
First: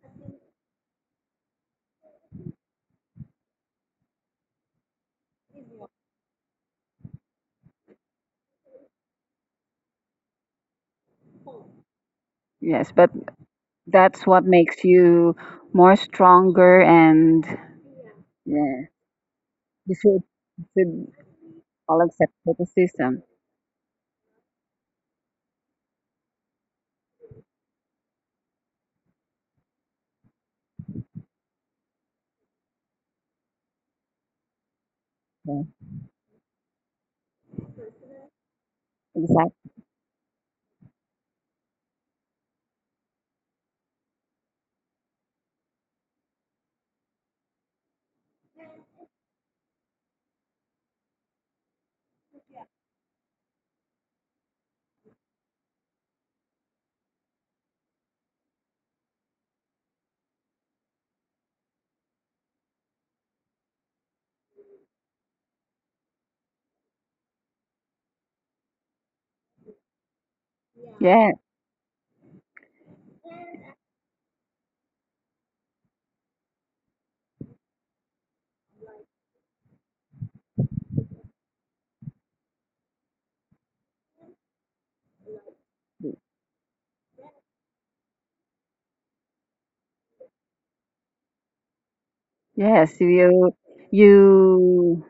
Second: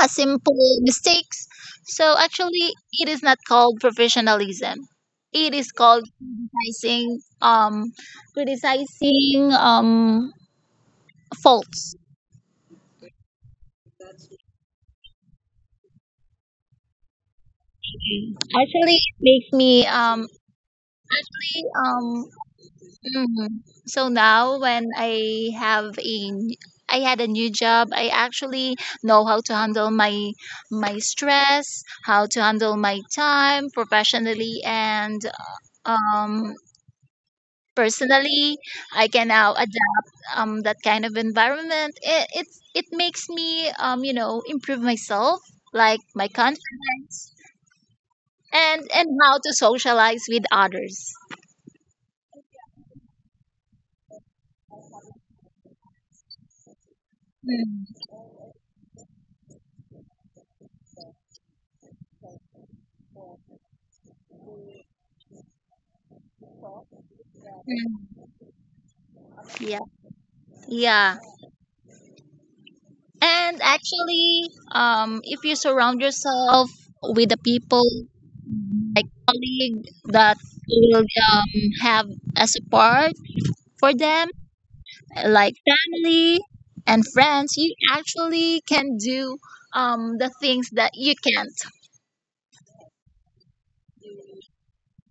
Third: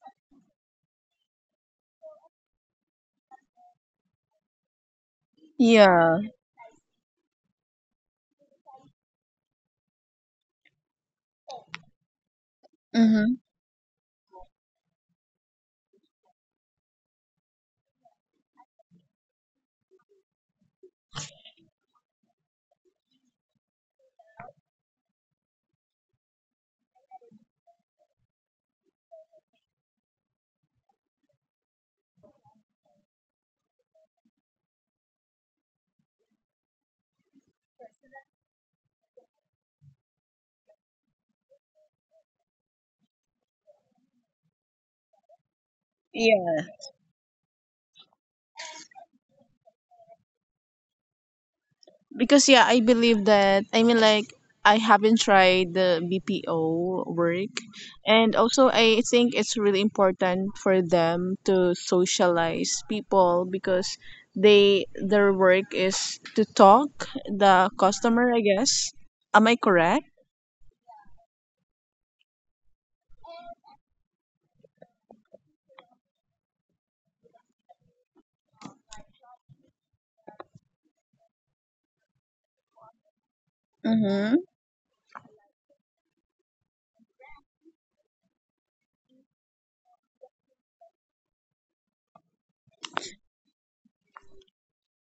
a simple mistakes. So actually, it is not called professionalism. It is called Yeah. criticizing criticizing um faults. Yes, but Mm-hmm. that's what makes you more stronger and yeah, Actually, it makes me you should, you should reallyall accept criticism. Mhm. So now when I I had a new job, I actually know how to handle my stress, how to handle my time professionally and Yeah, um personally. I can now exactly. adapt that kind of environment. It makes me improve myself, like my confidence and how to socialize with others. Because yeah, I believe that. I mean like, I haven't tried the BPO work, Mm, and also I think it's really important for them to socialize people because they their work is to talk the mm. customer, I guess. Am I Yeah. correct? Yeah. Yeah, And actually, if you surround yourself with the people, like colleague that will have a support for them, Mm-hmm. like family and friends, you actually can do the things that you can't. yes, you you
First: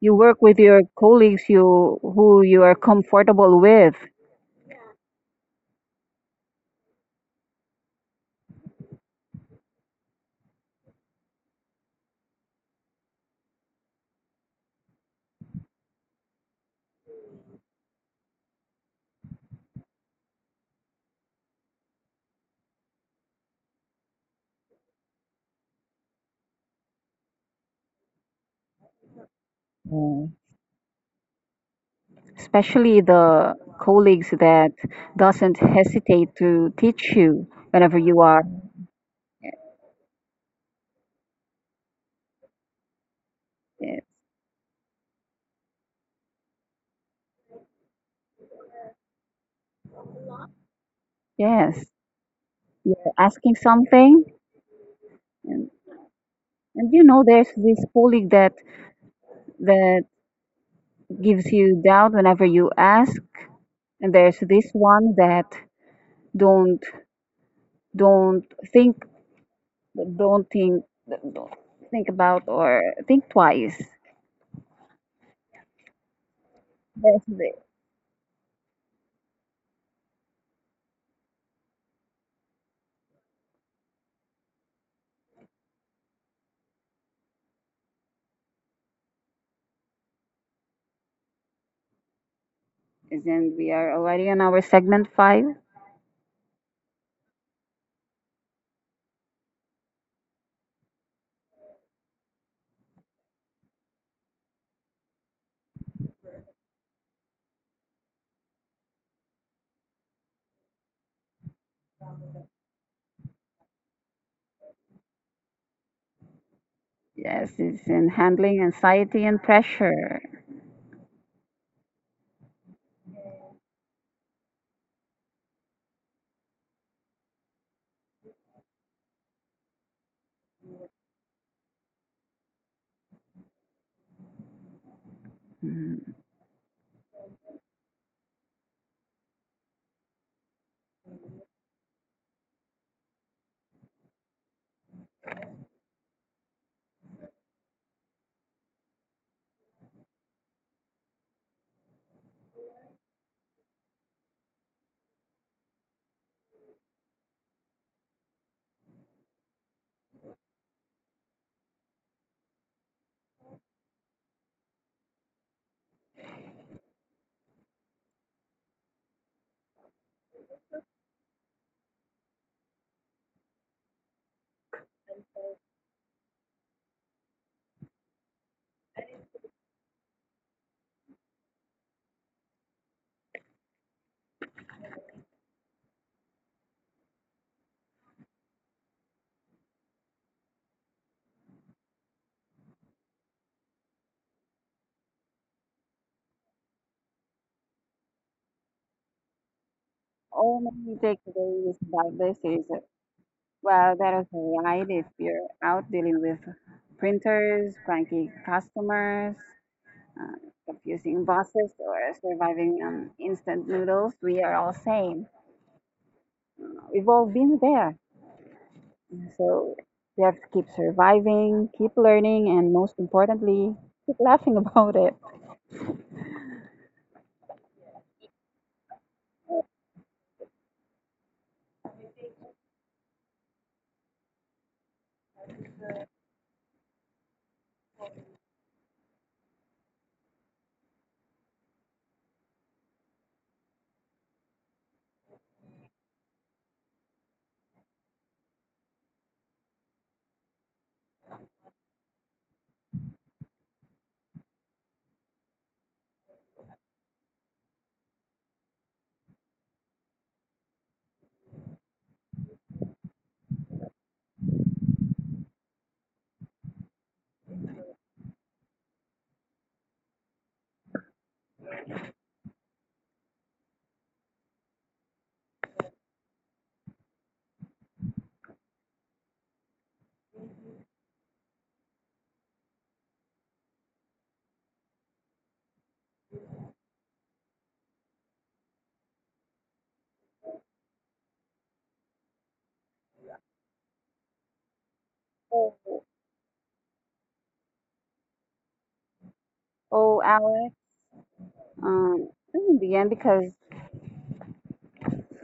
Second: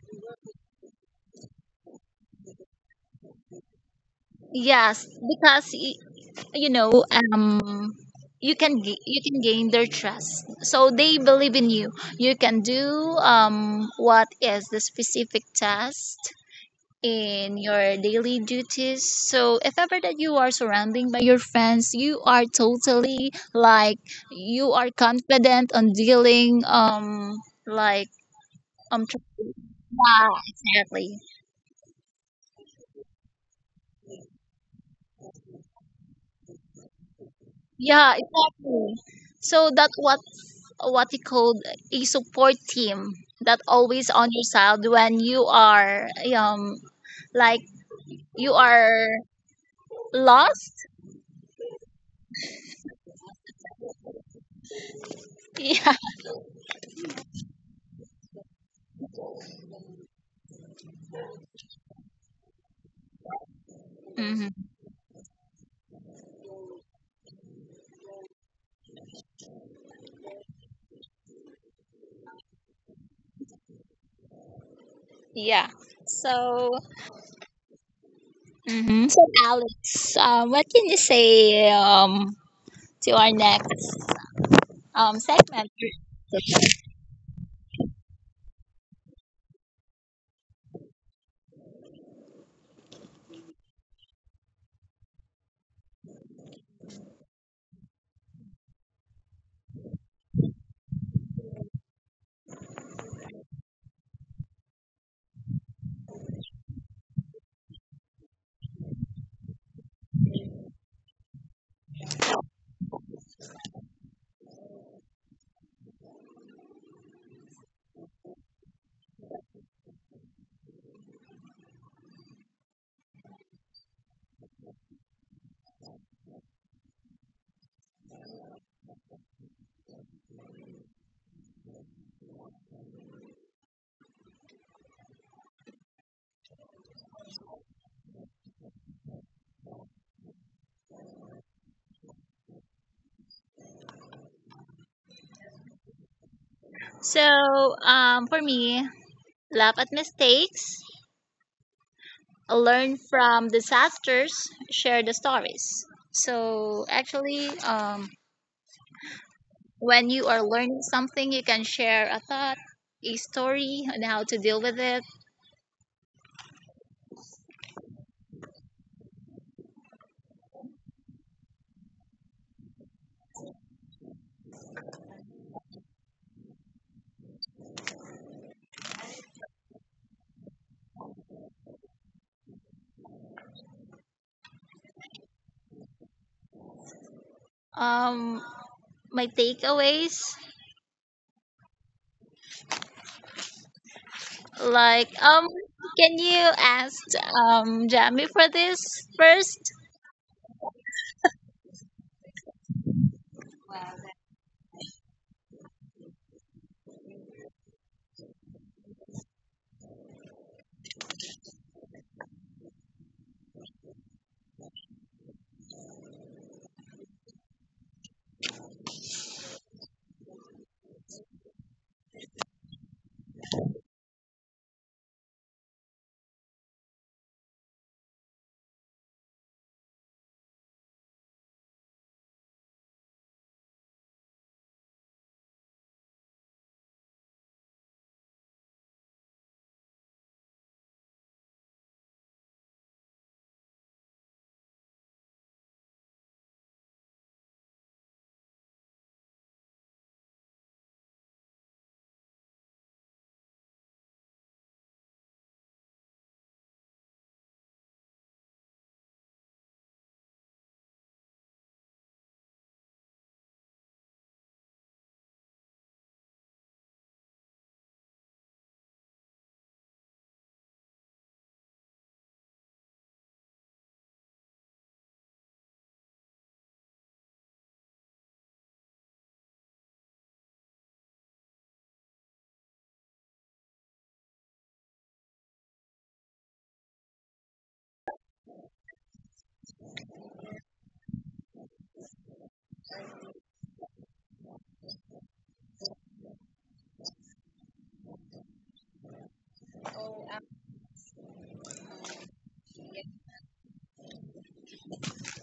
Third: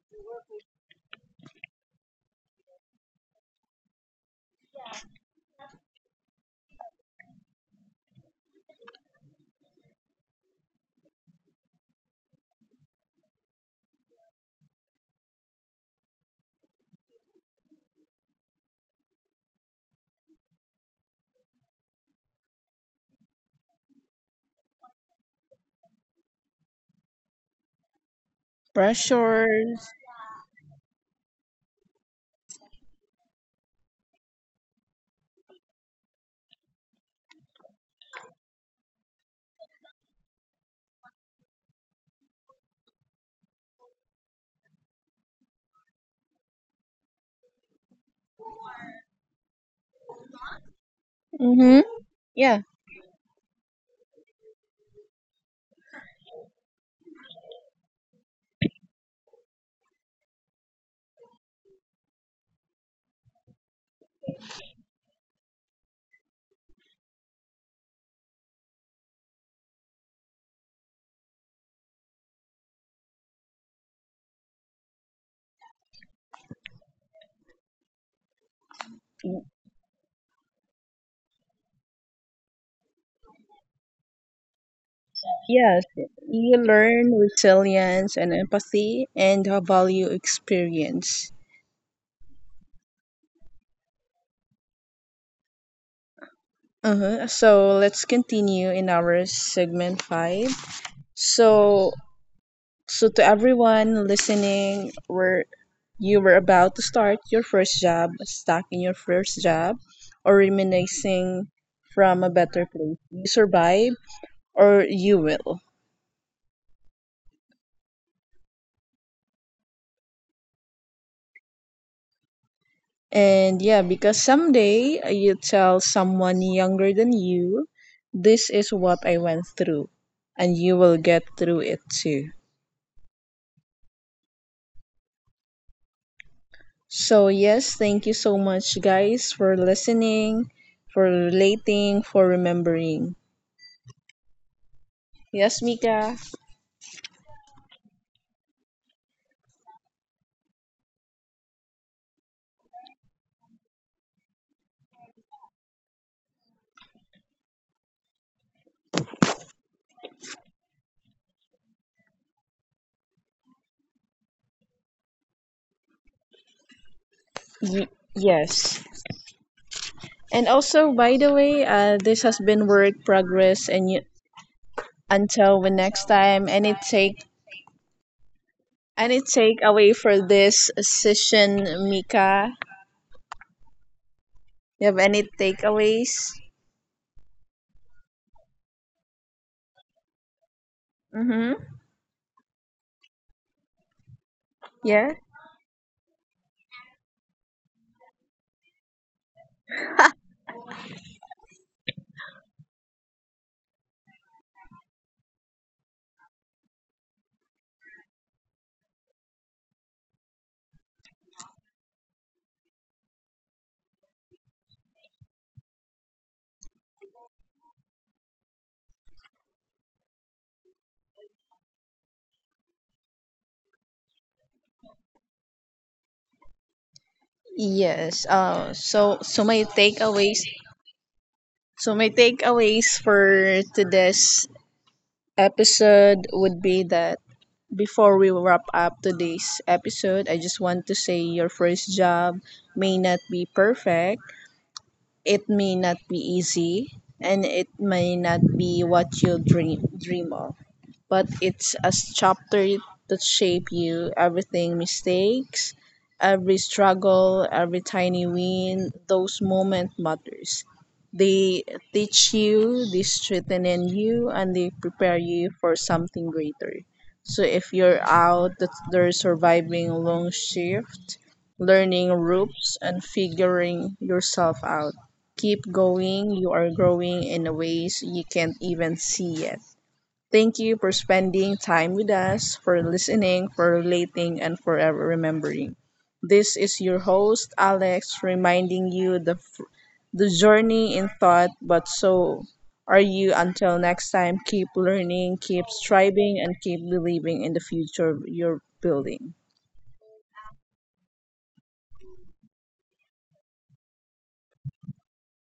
you work with your colleagues you who you are comfortable with. Yes, because you know um, you can gain their trust, so they believe in you. You can do what is the specific task in your daily duties. So if ever that you are surrounding by your friends, you are totally like you are confident on dealing like Pressures. Yeah. yeah, exactly. Especially the colleagues that doesn't hesitate to teach you whenever Yeah, you are exactly. yeah, So that what you call a support team that yeah. always on your side when you are um like you are lost. Mm-hmm. Yes, Yeah, you're asking something, and, Yeah. and you know there's this colleague that gives you doubt whenever you ask, and there's Hmm. this one that don't don't think don't think don't think about or think twice. Yeah. So. That's it. Hmm. So, Alex, what can you say to our next segment? yes, you learn resilience and empathy and value experience. And we are already on our segment five. Uh-huh. So let's continue in our segment five. So so to everyone listening, where you were about to start your first job, stuck in your first job, or reminiscing from a better place. You survive or you will. Yes, it's in handling anxiety and pressure. And yeah, because someday you tell someone younger than you, this is what I went through, and you will get through it too. Mhm. So, yes, thank you so much, guys, for listening, for relating, for remembering. Yes, Mika? So, for me, laugh at mistakes, learn from disasters, share the stories. So, actually, when you are learning something, you can share a thought, a story on how to deal with it. Y- yes. And also, by the way, this has been Work Progress, and until the next time, any takeaway for this session, Mika? You have any takeaways? Um, my takeaways, Mm-hmm. like, Yeah. um, can you ask Jamie for this first? All my takeaways about this is well, that is a variety. If you're out dealing with printers, cranky customers, uh, confusing bosses, or surviving instant noodles, we are all same. We've all been there. So we have to keep surviving, keep learning, and most importantly, keep laughing about it. Yes. So my takeaways. So my takeaways for today's episode would be that before we wrap up today's episode, I just want to say your first job may not be perfect, it may not be easy, and it may not be what you dream of, but it's a chapter that shape you. Everything mistakes, every struggle, every tiny win, those moment matters. They teach you, they strengthen you, and they prepare you for something greater. So if you're out that there surviving a long shift, learning ropes and figuring yourself out. Keep going, you are growing in ways you can't even see yet. Thank you for spending time with us, for listening, for relating, and forever remembering. This is your host, Alex, reminding you the journey in thought, but so are you. Until next time, keep learning, keep striving, and keep believing in the future you're building. Oh, hours um, in the end, because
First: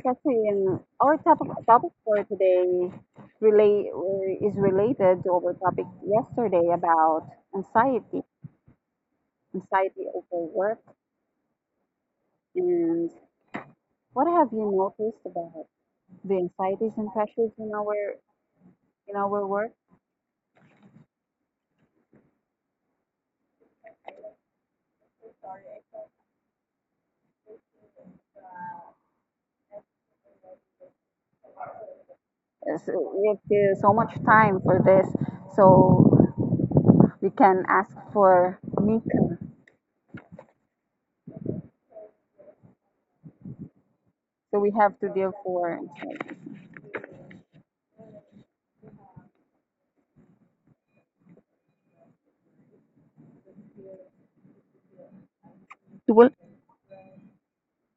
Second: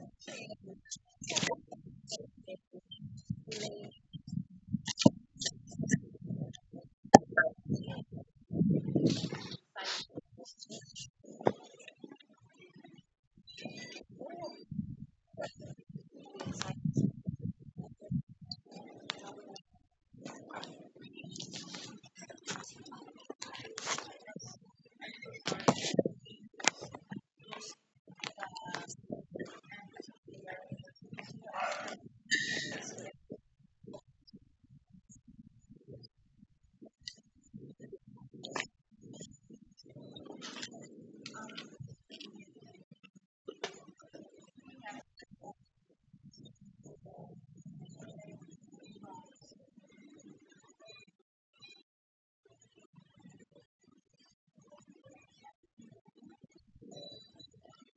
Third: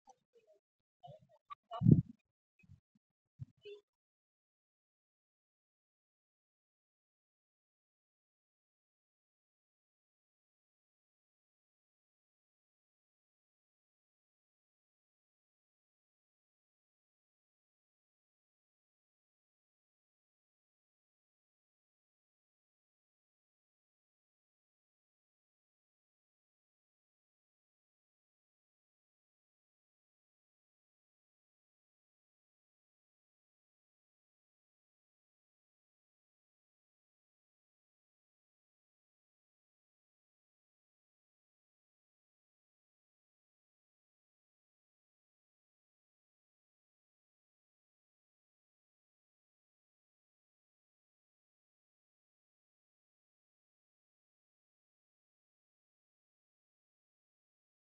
Catherine, our topic for today relate, is related to our topic yesterday about anxiety, anxiety over work, and what have you noticed about the anxieties and pressures in our work? So we have so much time for this, so we can ask for Mika. So we have to deal for anxieties. Well,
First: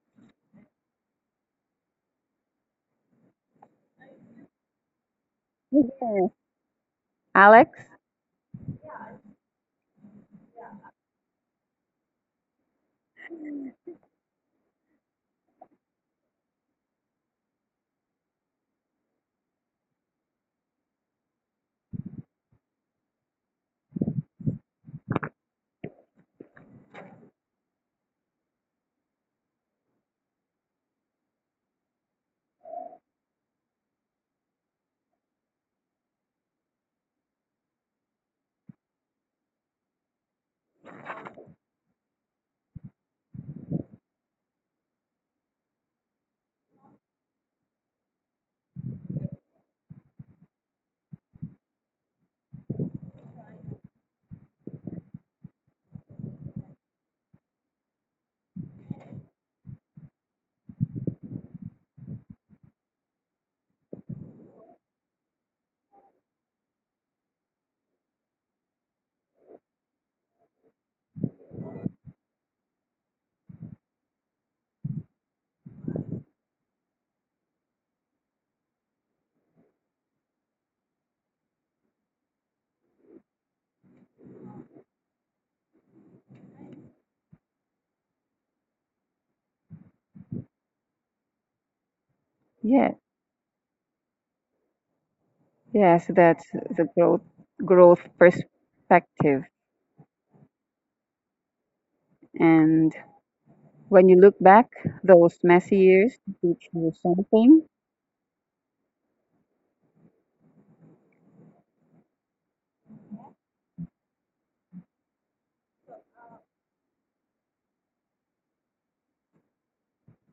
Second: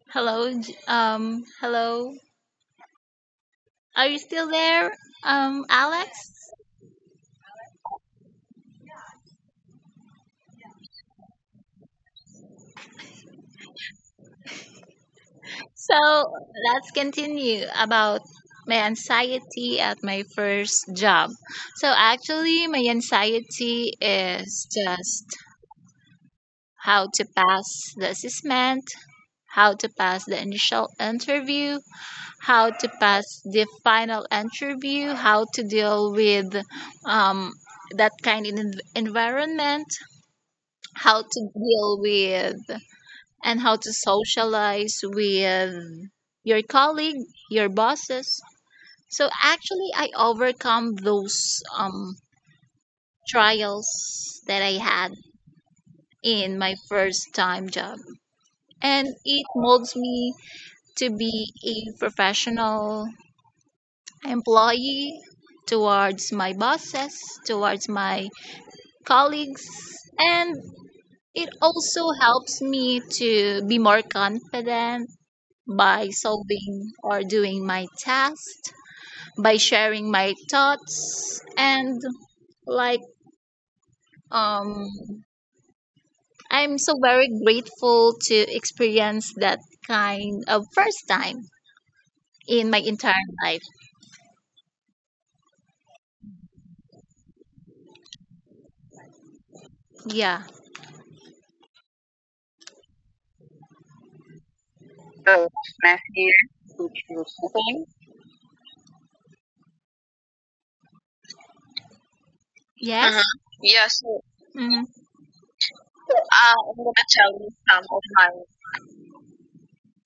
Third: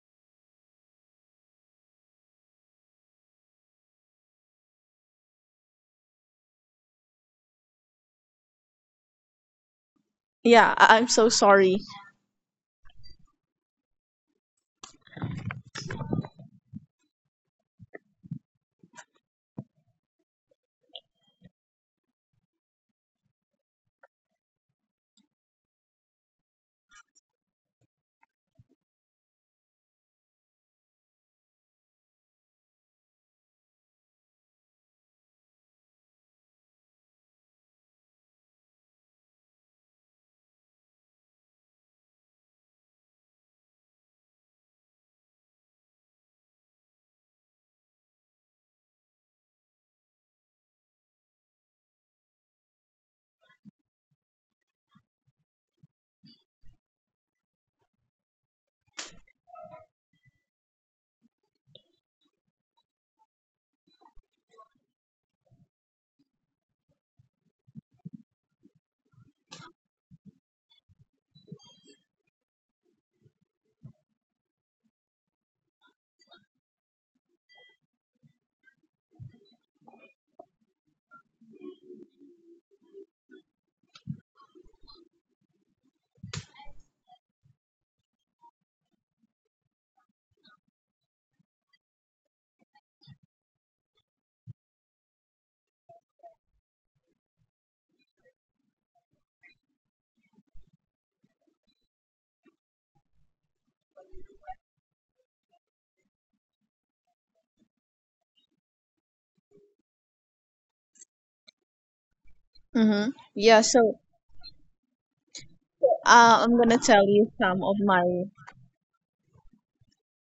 Hello, hello. Are you still there, Alex? yes. Alex. Yeah, I'm so sorry. So let's continue about my anxiety at my first job. So actually, my anxiety is just how to pass the assessment, how to pass the initial interview, how to pass the final interview, how to deal with um, that kind of environment, how to deal with and how to socialize with your colleague, your bosses. So actually, I overcome those trials that I had in my first time job. And it molds me to be a professional employee towards my bosses, towards my colleagues, and it also helps me to be more confident by solving or doing my tasks, by sharing my thoughts, and like um I'm so very grateful to experience that kind of first time in my Yes. entire life. Yes, that's the growth perspective. Yeah. And when you look back, those messy So, years Matthew, teach you you something. choose something? Mm-hmm. Yes. Mm-hmm. Yeah, so Yeah, so Mm. uh, I'm gonna I'm tell gonna you tell some you of some my of my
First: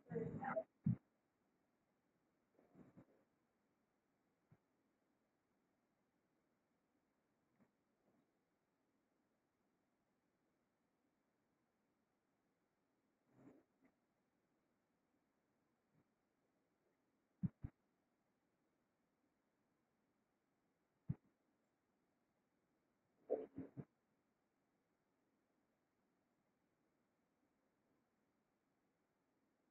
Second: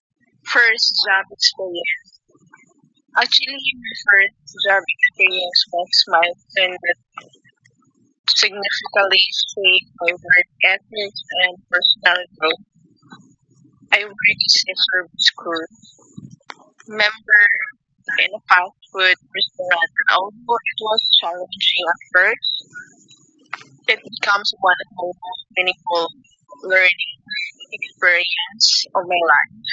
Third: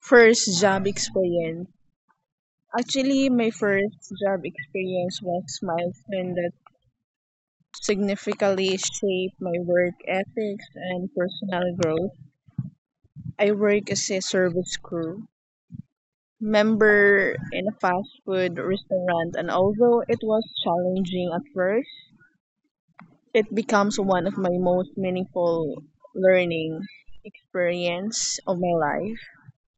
first job first job experience. experience. Actually, my Actually, my first job first job experience was experience was my milestone that friend significantly significantly shaped my swayed work by work ethics and ethic and personal growth. personal growth. I work I as a worked service in service crew school, member member in a fast in a food fast food restaurant, and restaurant. although it Although was it was challenging at first, challenging at first, it becomes it one of my becomes one most of the most meaningful meaningful learning learning experience of my experience of life. my life.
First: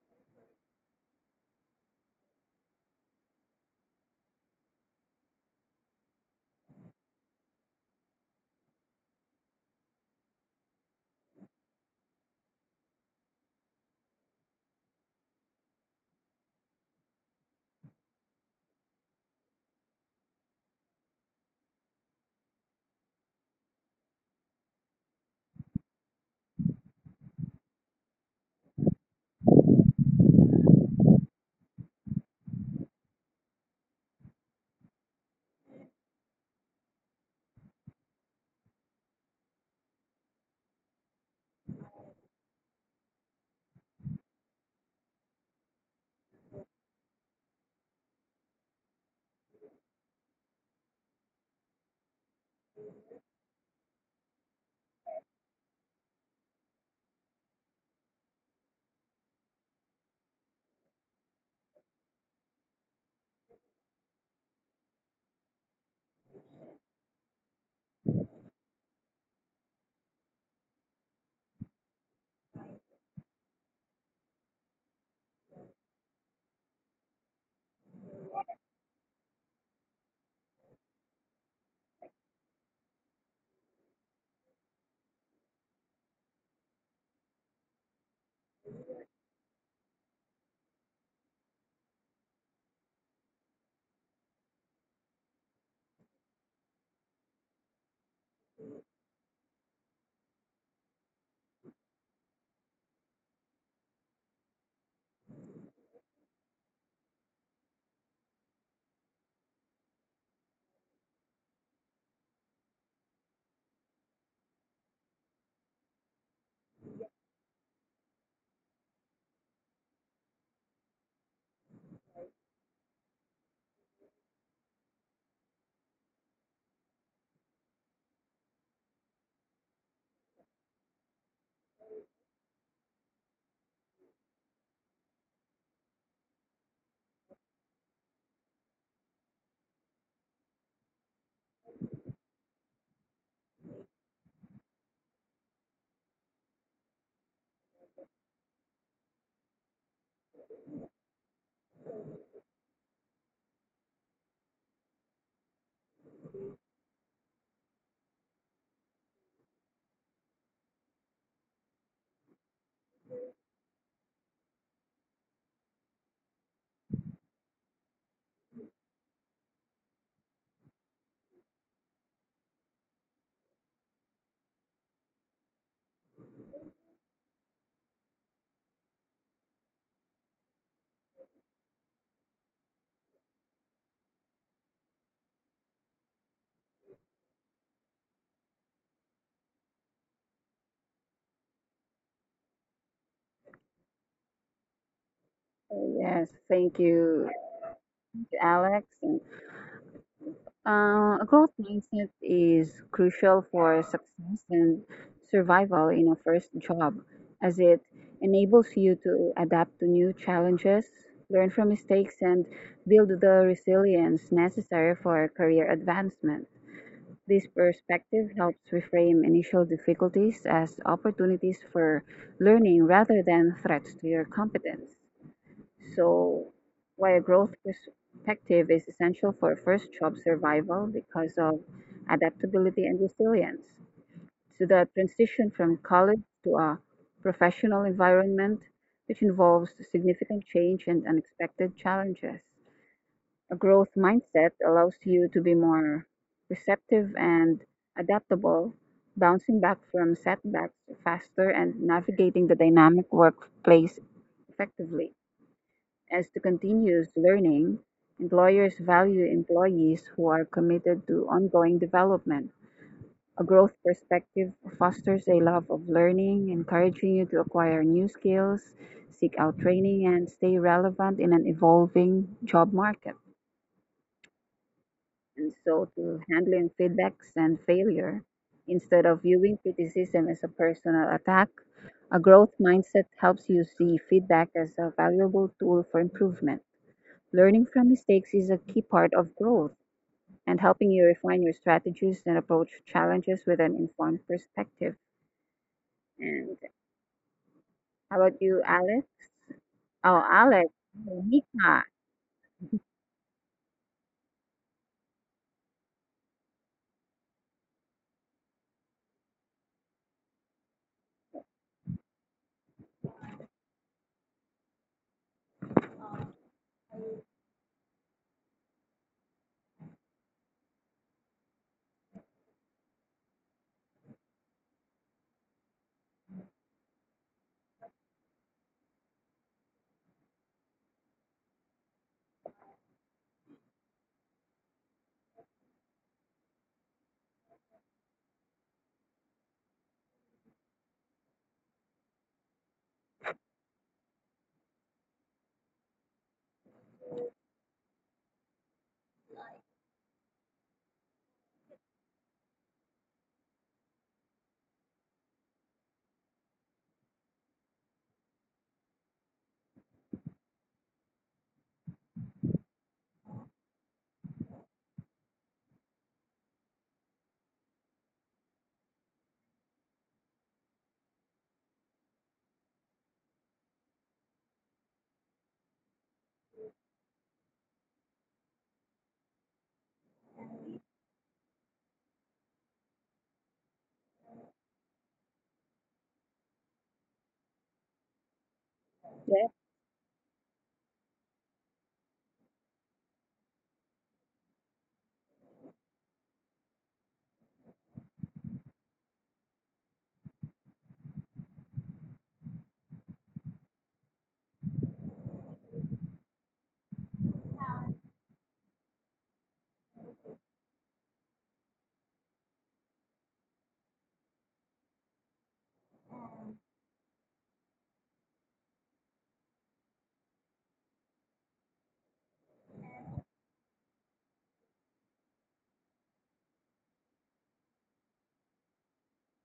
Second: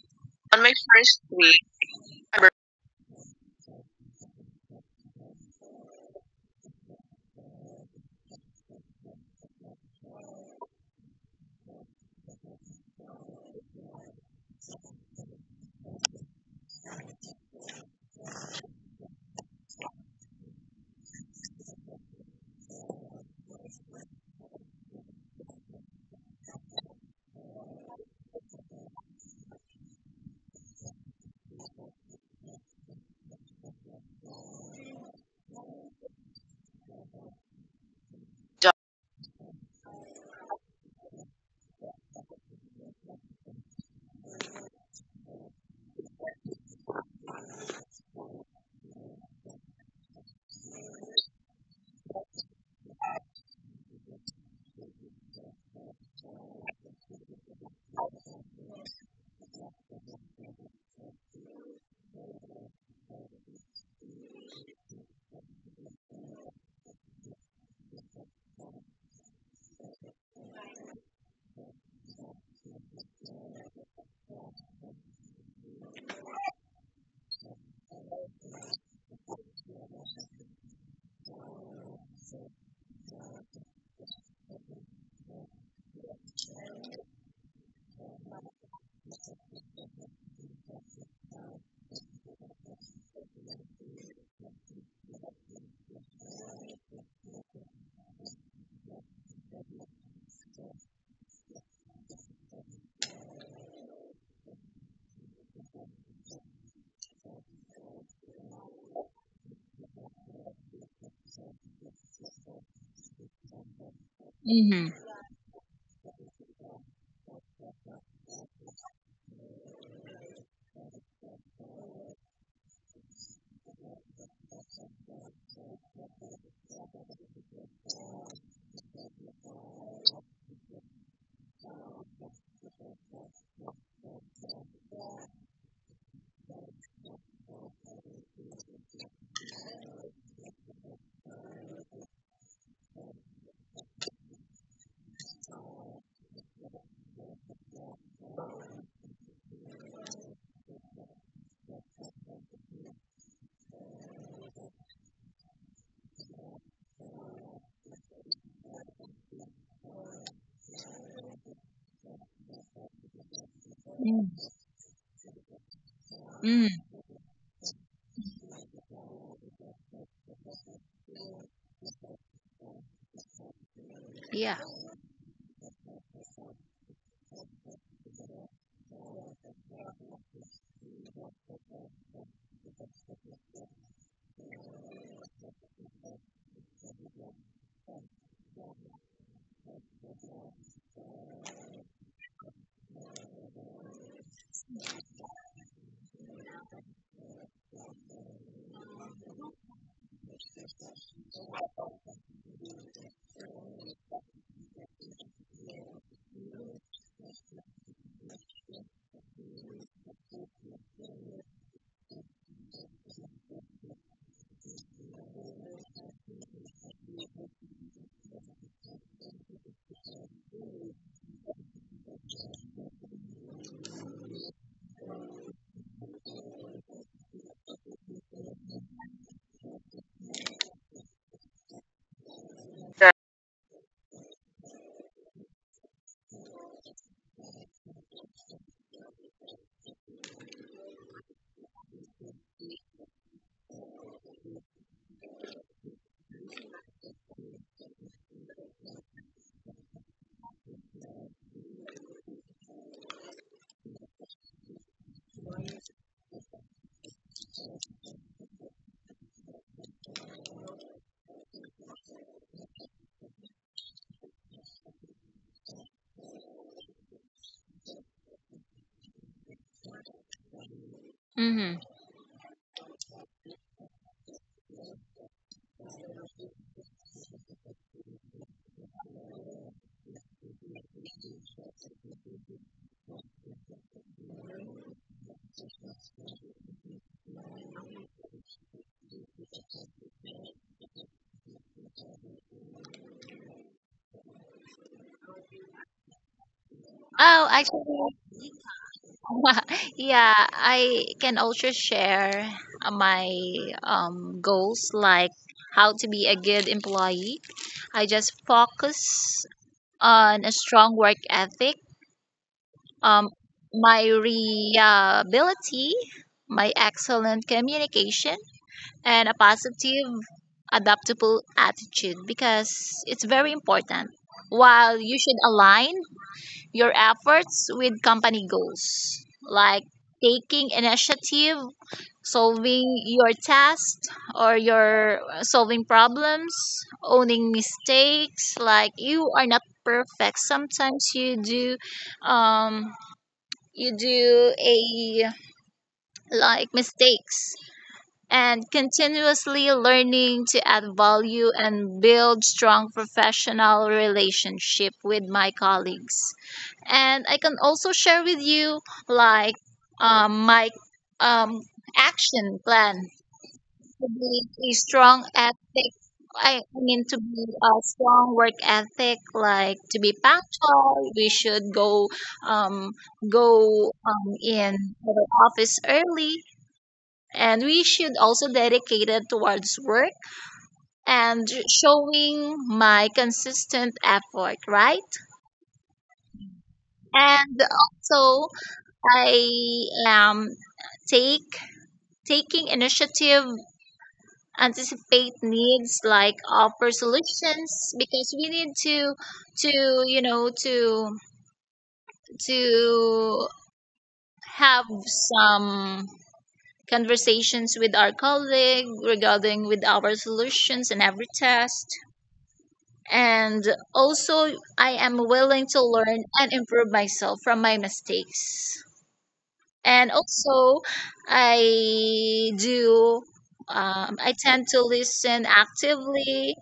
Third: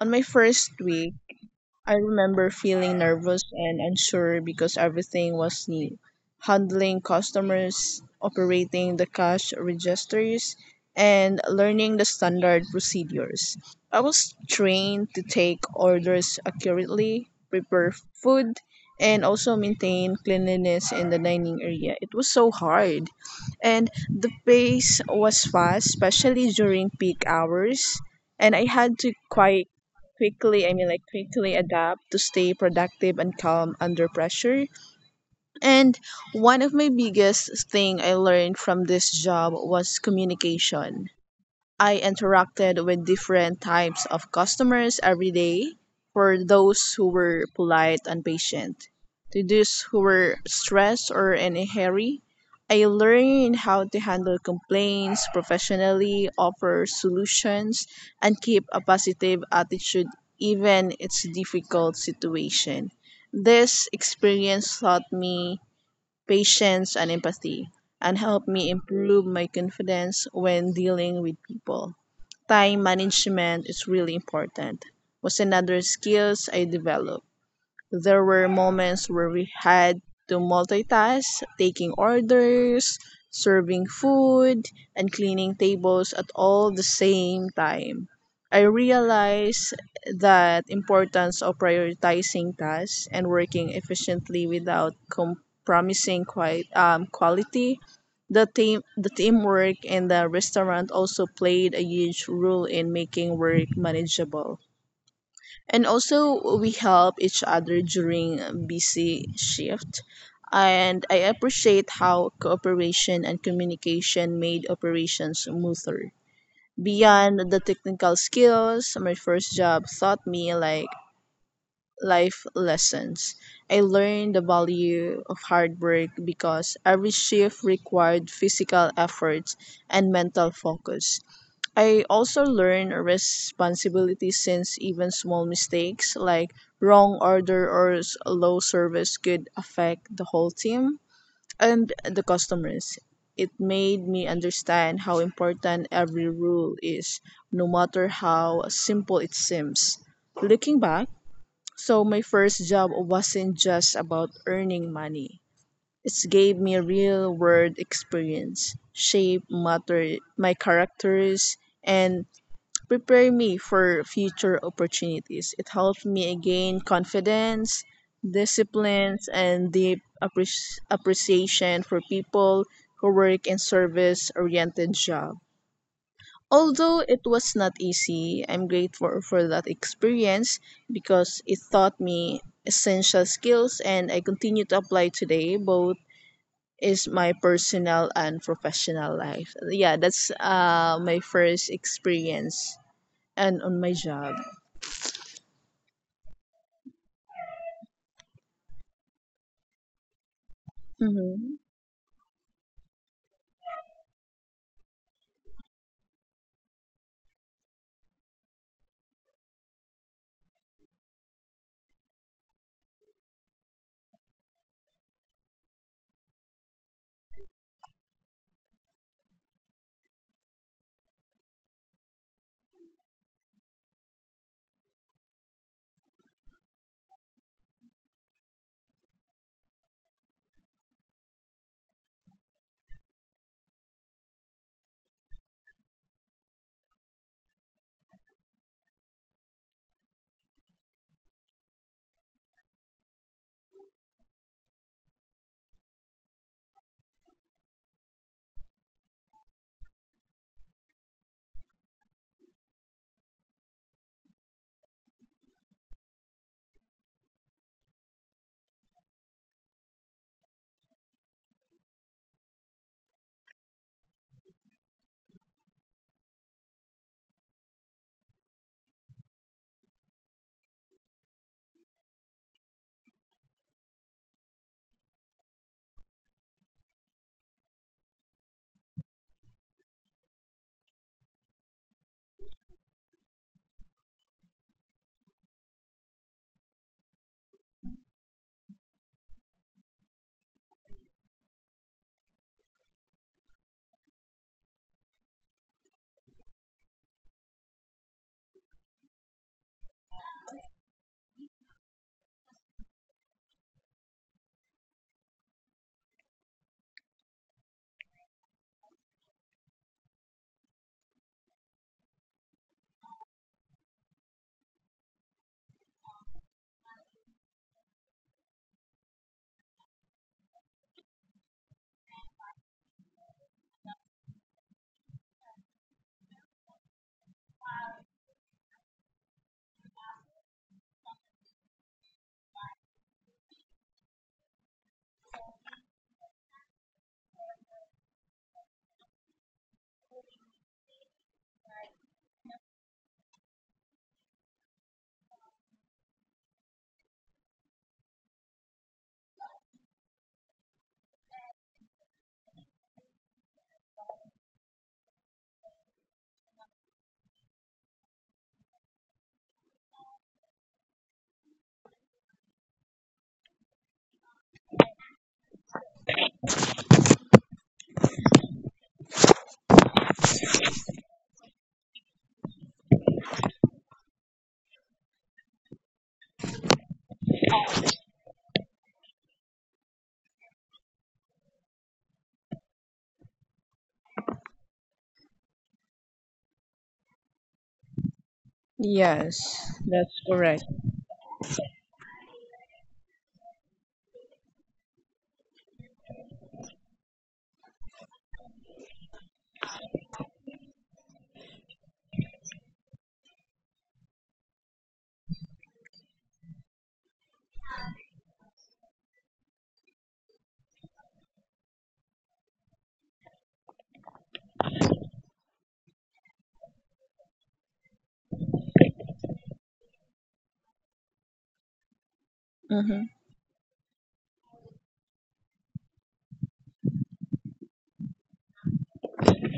On my On first my week, first week, I I remember worked. feeling nervous and unsure because everything was new. Handling customers, operating the cash registers, and learning the standard procedures. I was trained to take orders accurately, prepare food, and also maintain cleanliness in the dining area. It was so hard. And the pace was fast, especially during peak hours. And I had to quite quickly I mean like quickly adapt to stay productive and calm under pressure. And one of my biggest thing I learned from this job was communication. I interacted with different types of customers every day. For those who were polite and patient, to those who were stressed or in a hurry, I learned how to handle complaints professionally, offer solutions, and keep a positive attitude even in it's difficult situation. This experience taught me patience and empathy and helped me improve my confidence when dealing with people. Time management is really important was another skills I developed. There were moments where we had to multitask, taking orders, serving food, and cleaning tables at all the same time. I realized that importance of prioritizing tasks and working efficiently without compromising quite quality. The teamwork in the restaurant also played a huge role in making work manageable, and also we help each other during busy shift, and I appreciate how cooperation and communication made operations smoother. Mm-hmm. Beyond the technical skills my first job taught me like life lessons, I learned the value of hard work because every shift required physical effort and mental focus. I also learned responsibility since even small mistakes like wrong order or low service could affect the whole team and the customers. It made me understand how important every rule is, no matter how simple it seems. Looking back, so my first job wasn't just about earning money. It gave me a real world experience, shaped matter my characters and prepare me for future opportunities. It helped Mm-hmm. me gain confidence, disciplines, and deep appreciation for people who work in service-oriented job. Yeah. Although it was not easy, I'm grateful for that experience because it taught me essential skills and I continue to apply today both is my personal and professional life. Yeah, that's my first experience and on my job. Yes, thank you, Alex. A Mm-hmm. growth mindset is crucial for success and survival in a first job, as it enables you to adapt to new challenges, learn from mistakes, and build the resilience necessary for career advancement. This perspective helps reframe initial difficulties as opportunities for learning rather than threats to your competence. So why a growth perspective is essential for first job survival because of adaptability and resilience. So the the transition from college to a professional environment, which involves significant change and unexpected challenges. A growth mindset allows you to be more receptive and adaptable, bouncing back from setbacks faster and navigating the dynamic workplace effectively. As to continuous learning, employers value employees who are committed to ongoing development. A growth perspective fosters a love of learning, encouraging you to acquire new skills, seek out training, and stay relevant in an evolving job market. Mm-hmm. And so to handling feedbacks and failure, instead of viewing criticism as a personal attack, a growth mindset helps you see feedback as a valuable tool for improvement. Learning from mistakes is a key part of growth and helping you refine your strategies and approach challenges with an informed perspective. And how about you, Alex? Oh, Oh, Alex, actually, Mika. yeah, I can also share my goals, like how to be a good employee. I just focus on a strong work ethic, um, my reliability, my excellent communication, and a positive, adaptable attitude, because it's very important. While you should align your efforts with company goals, like taking initiative, solving your tasks or your solving problems, owning mistakes. Like, you are not perfect. Sometimes um, you do a like mistakes, and continuously learning to add value and build strong professional relationship with my colleagues. And I can also share with you, like my um, action plan to be a strong ethic. I mean, to be a strong work ethic, like to be punctual. We should go um, go in the office early, and we should also dedicate it towards work and showing my consistent effort, right? Yes, Yes, that's And correct. also I take taking initiative, anticipate needs, like offer solutions, because we need to you know to to have some conversations with our colleague regarding with our solutions in every test. And also, I am willing to learn and improve myself from my mistakes. Mm-hmm. And also I do, I tend to listen actively,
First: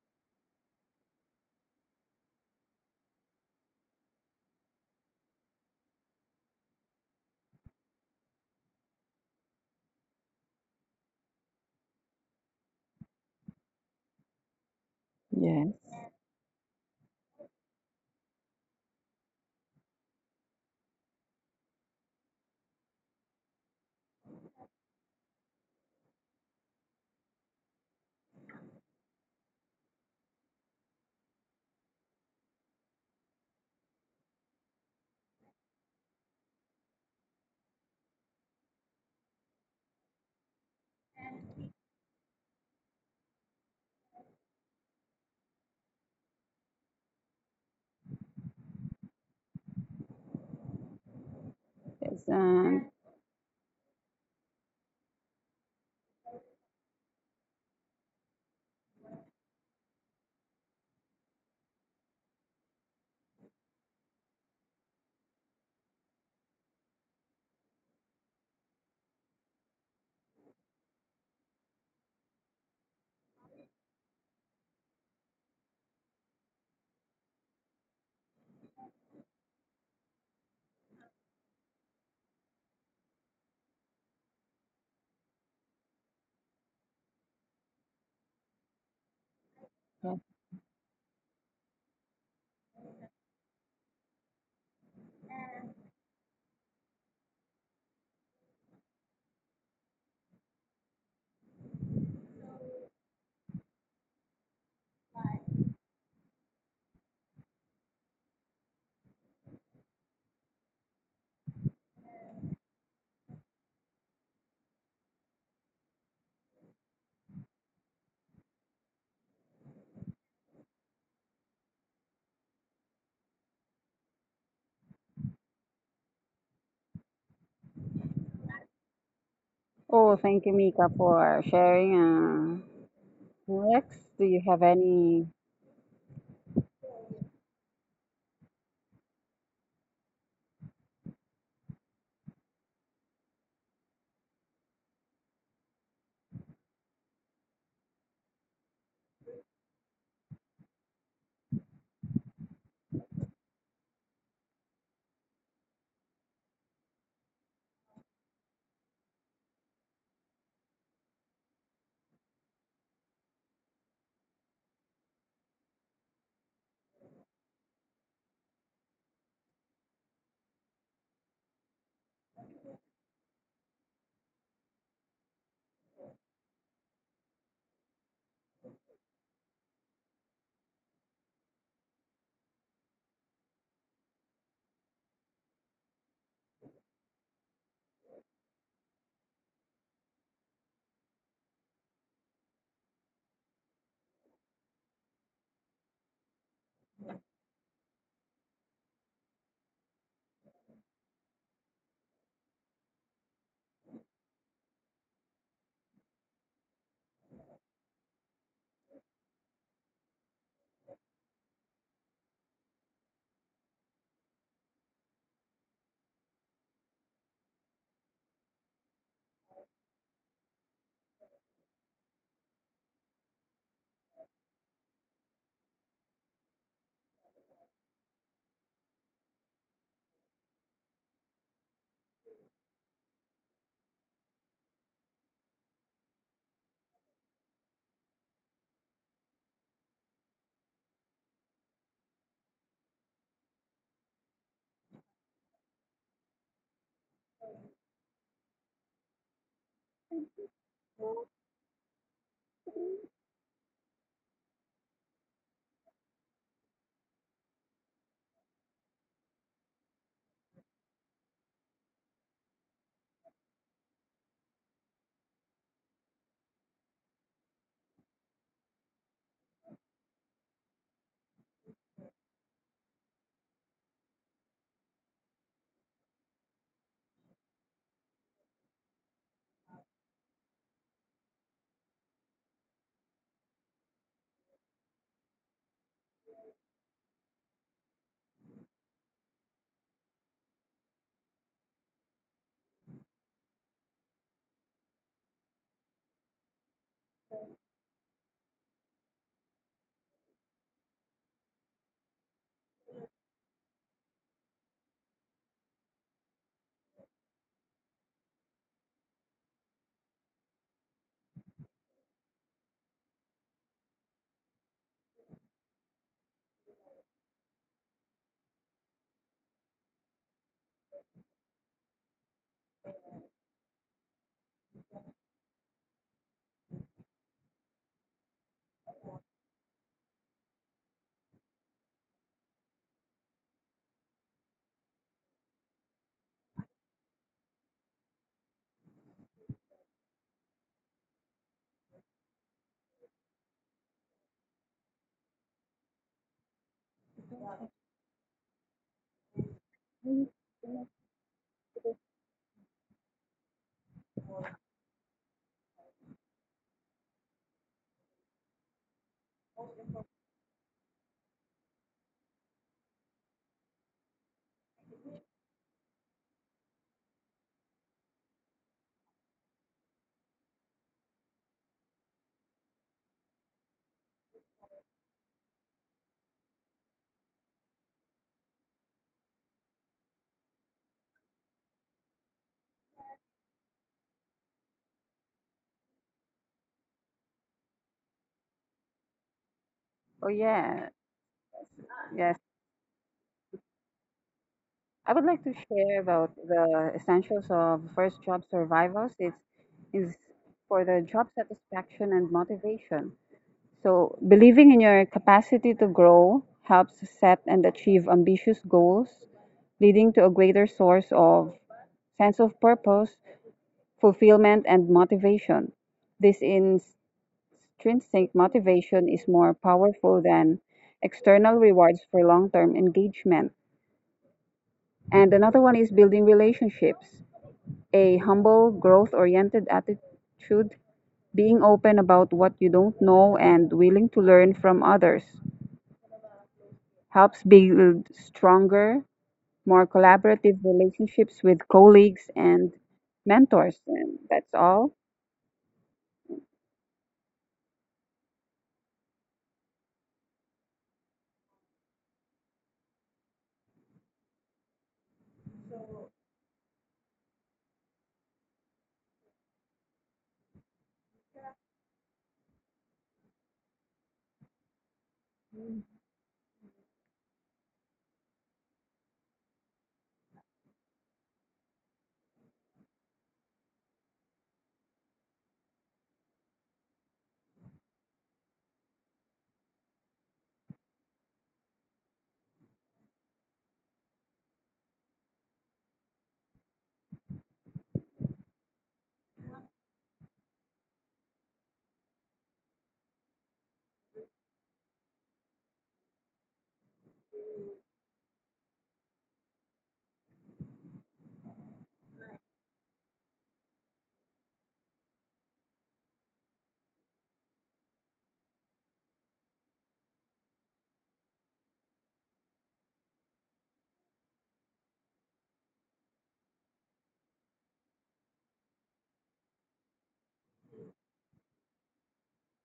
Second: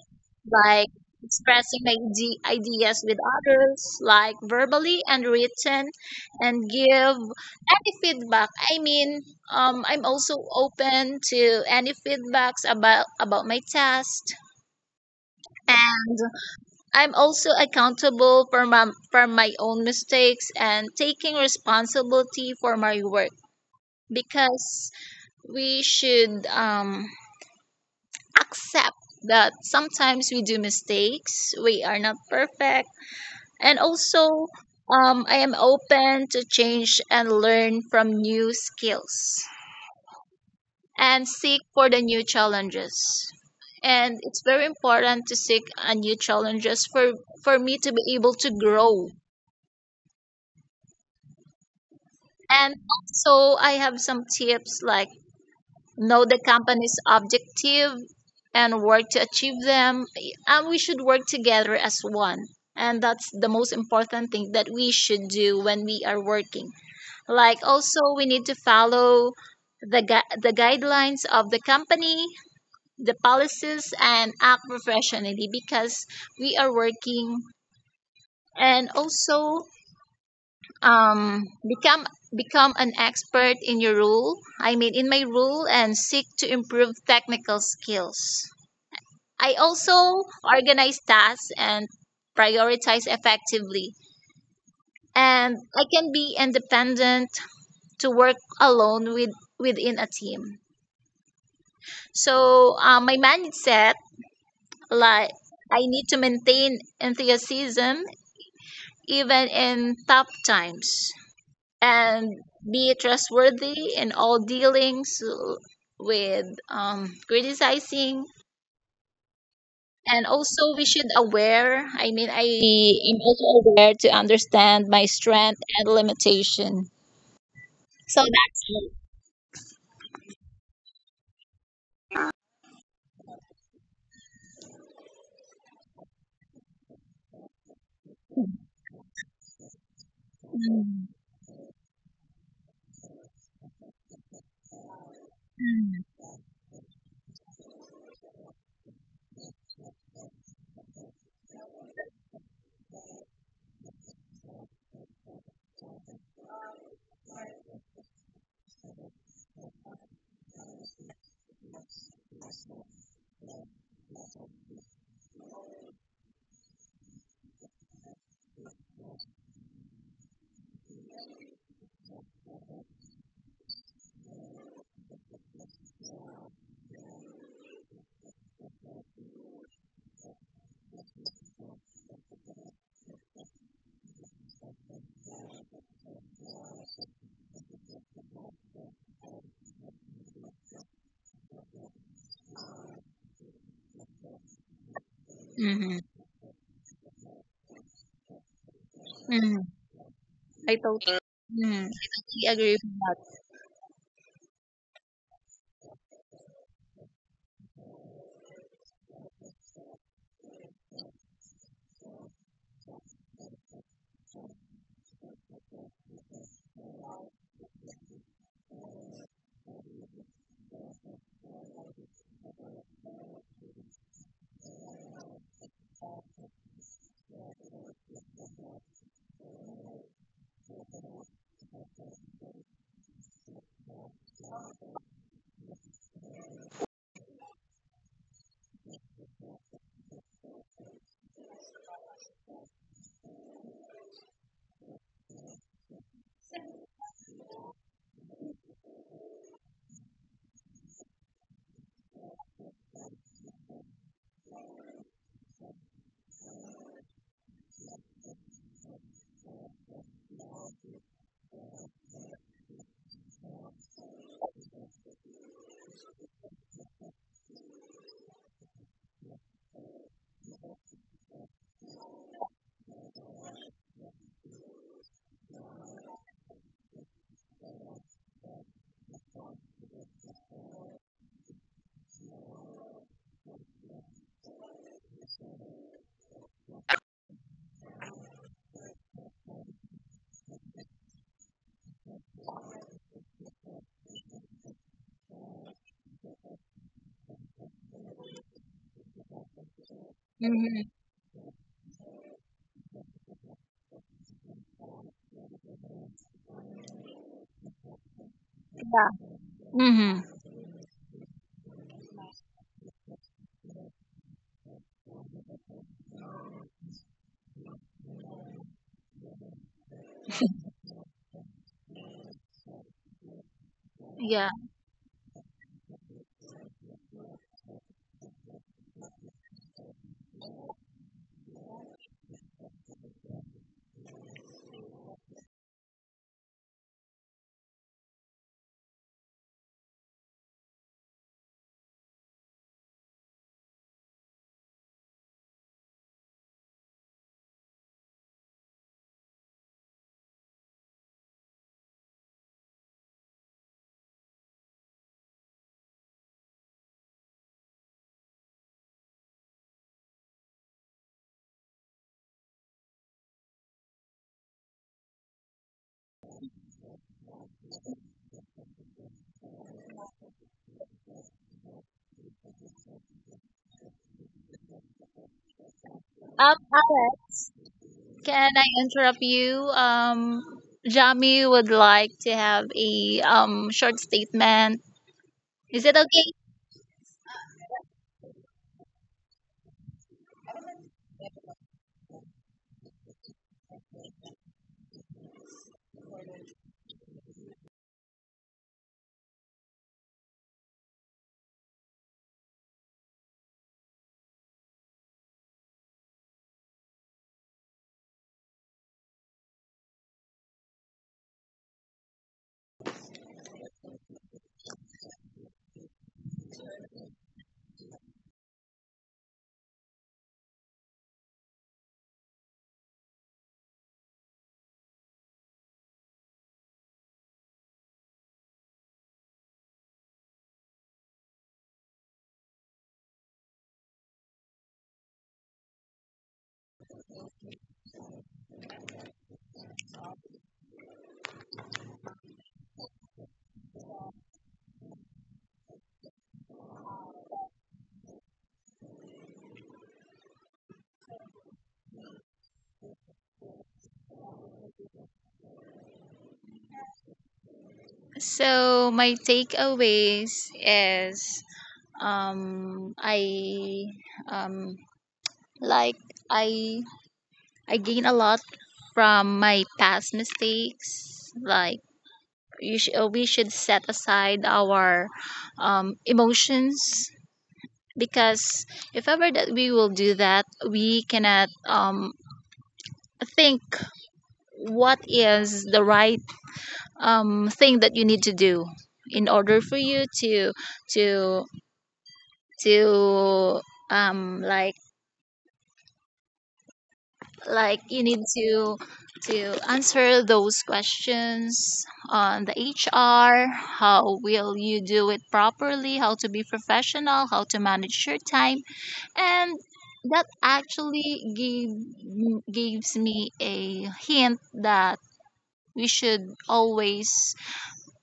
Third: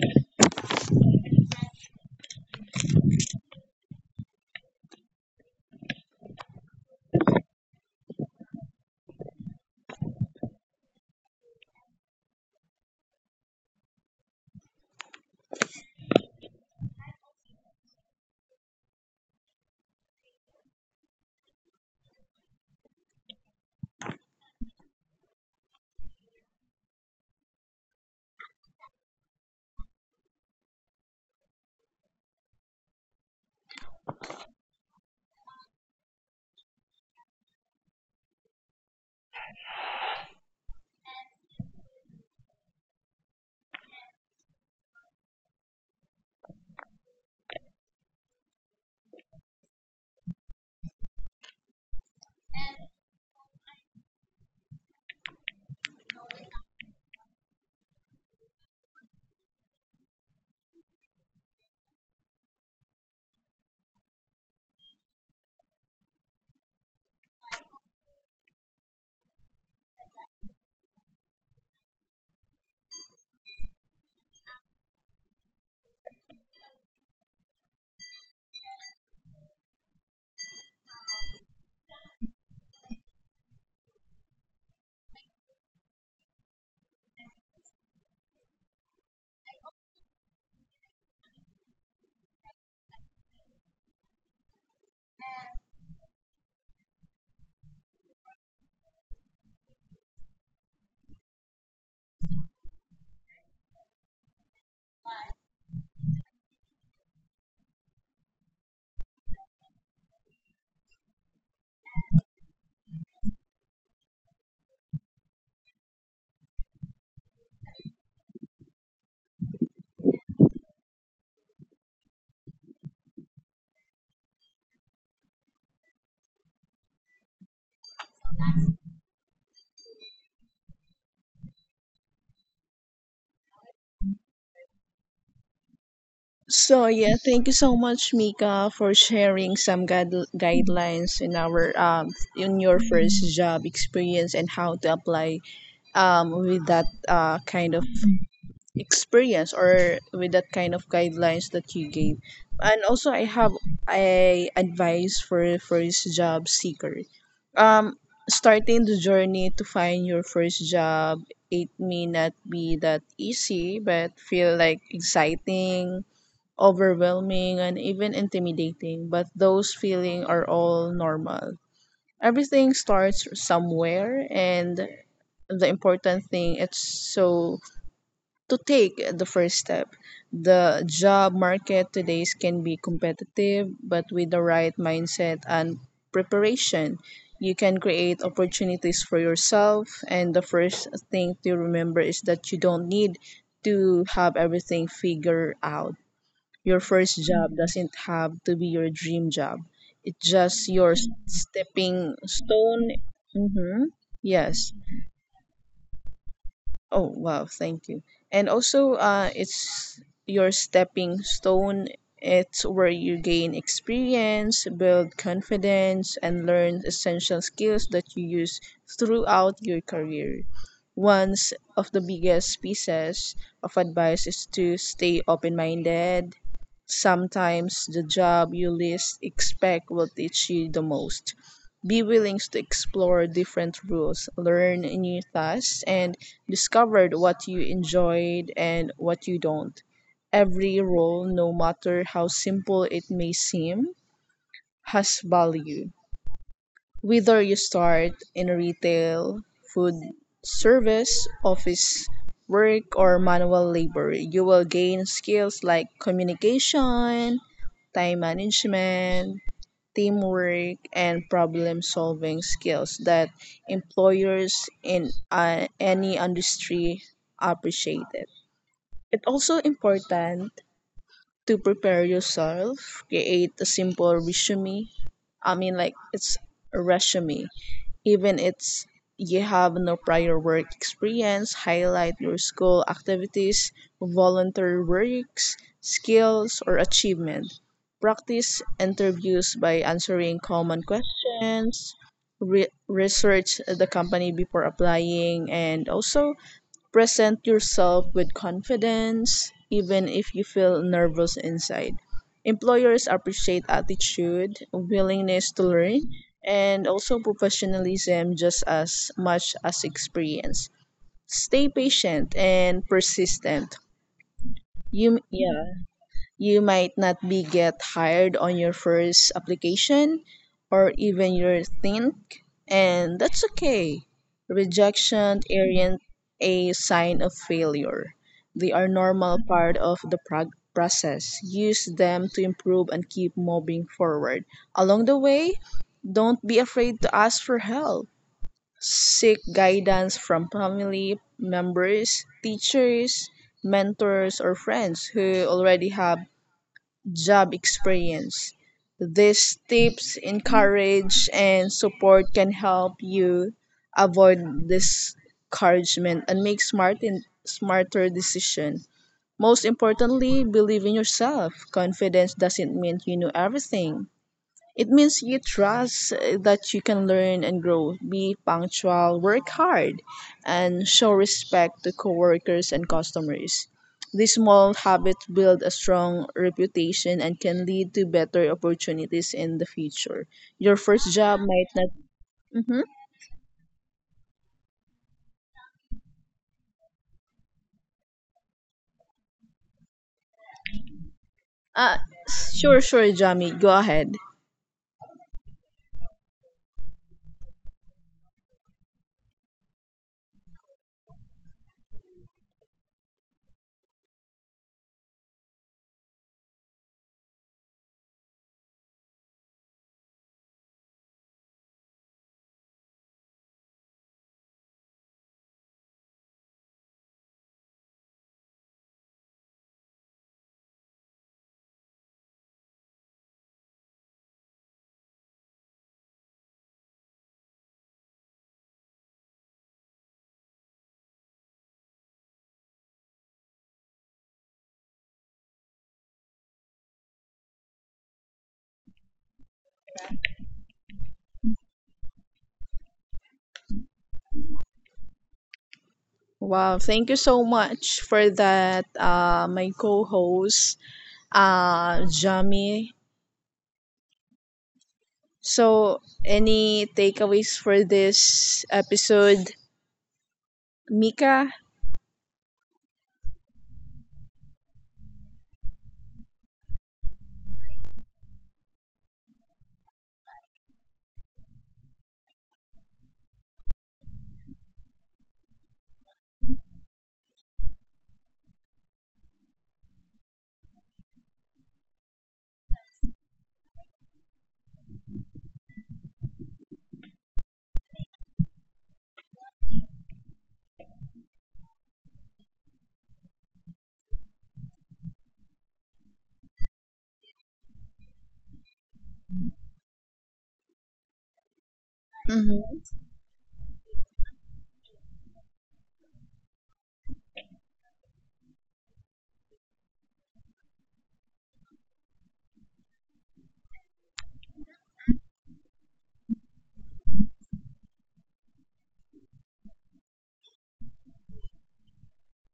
like expressing my ideas with others, like verbally and written, and give any feedback. I mean, I'm also open to any feedbacks about my test. yes. And I'm also accountable for my own mistakes and taking responsibility for my work, because we should accept that sometimes we do mistakes, we are not perfect. And also, I am open to change and learn from new skills and seek for the new challenges. And it's very important to seek a new challenges for me to be able to grow. Yes. And And also I have some tips, like know the company's objective and work to achieve them, and we should work together as one. And that's the most important thing that we should do when we are working. Like, also we need to follow the guidelines of the company, the policies, and act professionally, because we are working. And also um become become an expert in your rule, I mean in my rule, and seek to improve technical skills. I also yeah. organize tasks and prioritize effectively, and I can be independent to work alone with within a team. So my mindset, like, I need to maintain enthusiasm even in tough times and be trustworthy in all dealings with criticizing. And also we should aware, I mean I am also aware, to understand my strength and limitation. So that's it. Oh, thank you, Mika, for sharing. Rex, do you have any? So, yeah, thank you so much, Mika, for sharing some guidelines in mm our in your first job experience and how to apply with that kind of experience or with that kind of guidelines that you gave. And also I have a advice for first job seeker. Um, starting the journey to find your first job, it may not be that easy but feel like exciting, overwhelming, and even intimidating, but those feelings are all normal. Everything starts somewhere, and the important thing it's so to take the first step. The job market today can be competitive, but with the right mindset and preparation, you can create opportunities for yourself. And the first thing to remember is that you don't need to have everything figured out. Your first Mm-hmm. job doesn't have to be your dream job. It's just your Mm-hmm. stepping i totally stone. I Mm-hmm. totally agree with that. Yes. Oh, wow, thank you. And also, it's your stepping stone. It's where you gain experience, build confidence, and learn essential skills that you use throughout your career. One of the biggest pieces of advice is to stay open minded. Sometimes the job you least expect will teach you the most. Be willing to explore different routes, learn new tasks, and discover what you enjoyed and what you don't. Every role, no matter how simple it may seem, has value. Whether you start in retail, food service, office work, or manual labor, you will gain skills like communication, time management, teamwork, and problem solving skills that employers in any industry appreciate it. It's also important to prepare yourself, create a simple resume. I mean, like, it's a resume even it's you have no prior work experience, highlight your school activities, volunteer works, skills, or achievement. Practice interviews by answering common questions, research the company before applying, and also present yourself with confidence, even if you feel nervous inside. Employers appreciate hmm attitude, willingness to learn, and also professionalism just as much as experience. Stay patient and hmm persistent. You, yeah. You might not be get hired on your first application or even your think, and that's okay. Rejection aren't a sign of failure. Yeah. They are normal part of the process. Use them to improve and keep moving forward. Along the way, don't be afraid to ask for help. Seek guidance from family members, teachers, mentors, or friends who already have job experience. These tips, encourage, and support can help you avoid discouragement and make smarter decisions. Most importantly, believe in yourself. Confidence doesn't mean you know everything. It means you trust that you can learn and grow. Be punctual, work hard, and show respect to coworkers and customers. These small habits build a strong reputation and can lead to better opportunities in the future. Your first job might not. Alex, Mm-hmm. can I interrupt you? Jami would like to have a short statement. Oh, Is it yeah. okay? Uh, Yes. sure, Jamie. Go ahead. I would like to share about the essentials of first job survivals. It's is for the job satisfaction and motivation. So, believing in your capacity to grow helps set and achieve ambitious goals, leading to a greater source of sense of purpose, fulfillment, and motivation. This intrinsic motivation is more powerful than external rewards for long term engagement. And another one is building relationships. A humble, growth oriented attitude, being open about what you don't know and willing to learn from others, helps build stronger, more collaborative relationships with colleagues and mentors. And that's all. Wow, thank you so much for that, my co host, Jamie. So, any takeaways for this episode, Mika? So my takeaways is I um like I I gain a lot from my past mistakes. Like, we should set aside our emotions, because if ever that we will do that, we cannot think what is the right thing that you need to do in order for you to to um like like you need Mm-hmm. to answer those questions on the HR, how will you do it properly, how to be professional, how to manage your time. And that actually gave gives me a hint that we should always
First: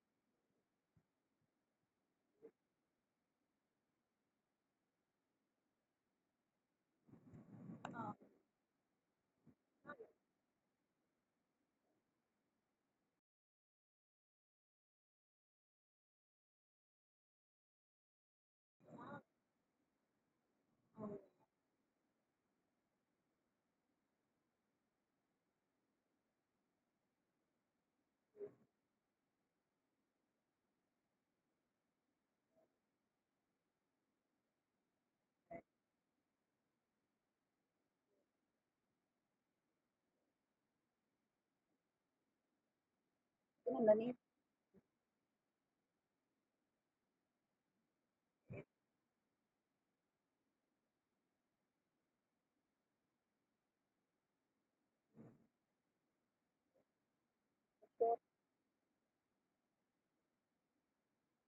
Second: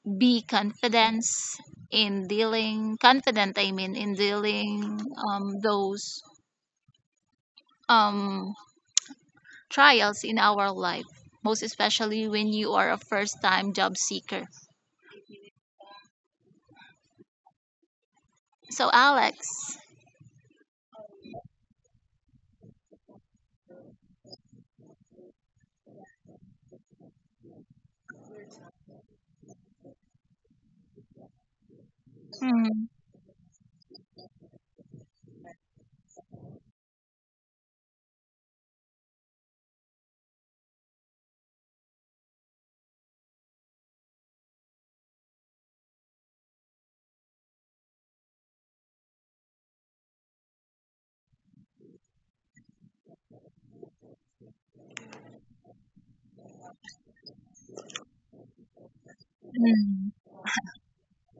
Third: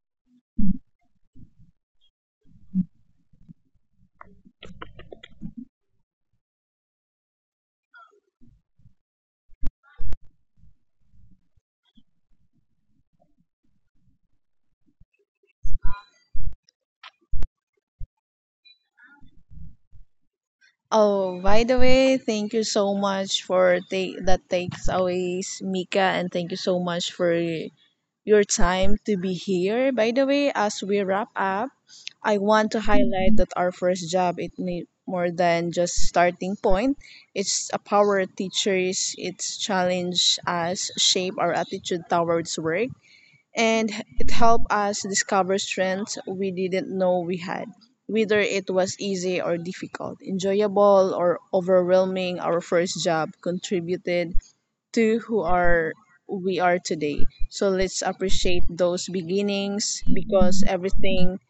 be confidence in dealing, confident I mean, in dealing those um, trials in our life, most especially when you are a first time job seeker. So Alex, Oh, by the way, thank you so much for take that takes always Mika, and thank you so much for your time to be here. By the way, as we wrap up, I want to mm, highlight that our first job it need more than just starting point. It's a power teachers. It's challenge us, shape our attitude towards work, and it helped us discover strengths we didn't know we had. Whether it was easy or difficult, enjoyable or overwhelming, our first job contributed to who are we are today. So let's appreciate those beginnings mm. because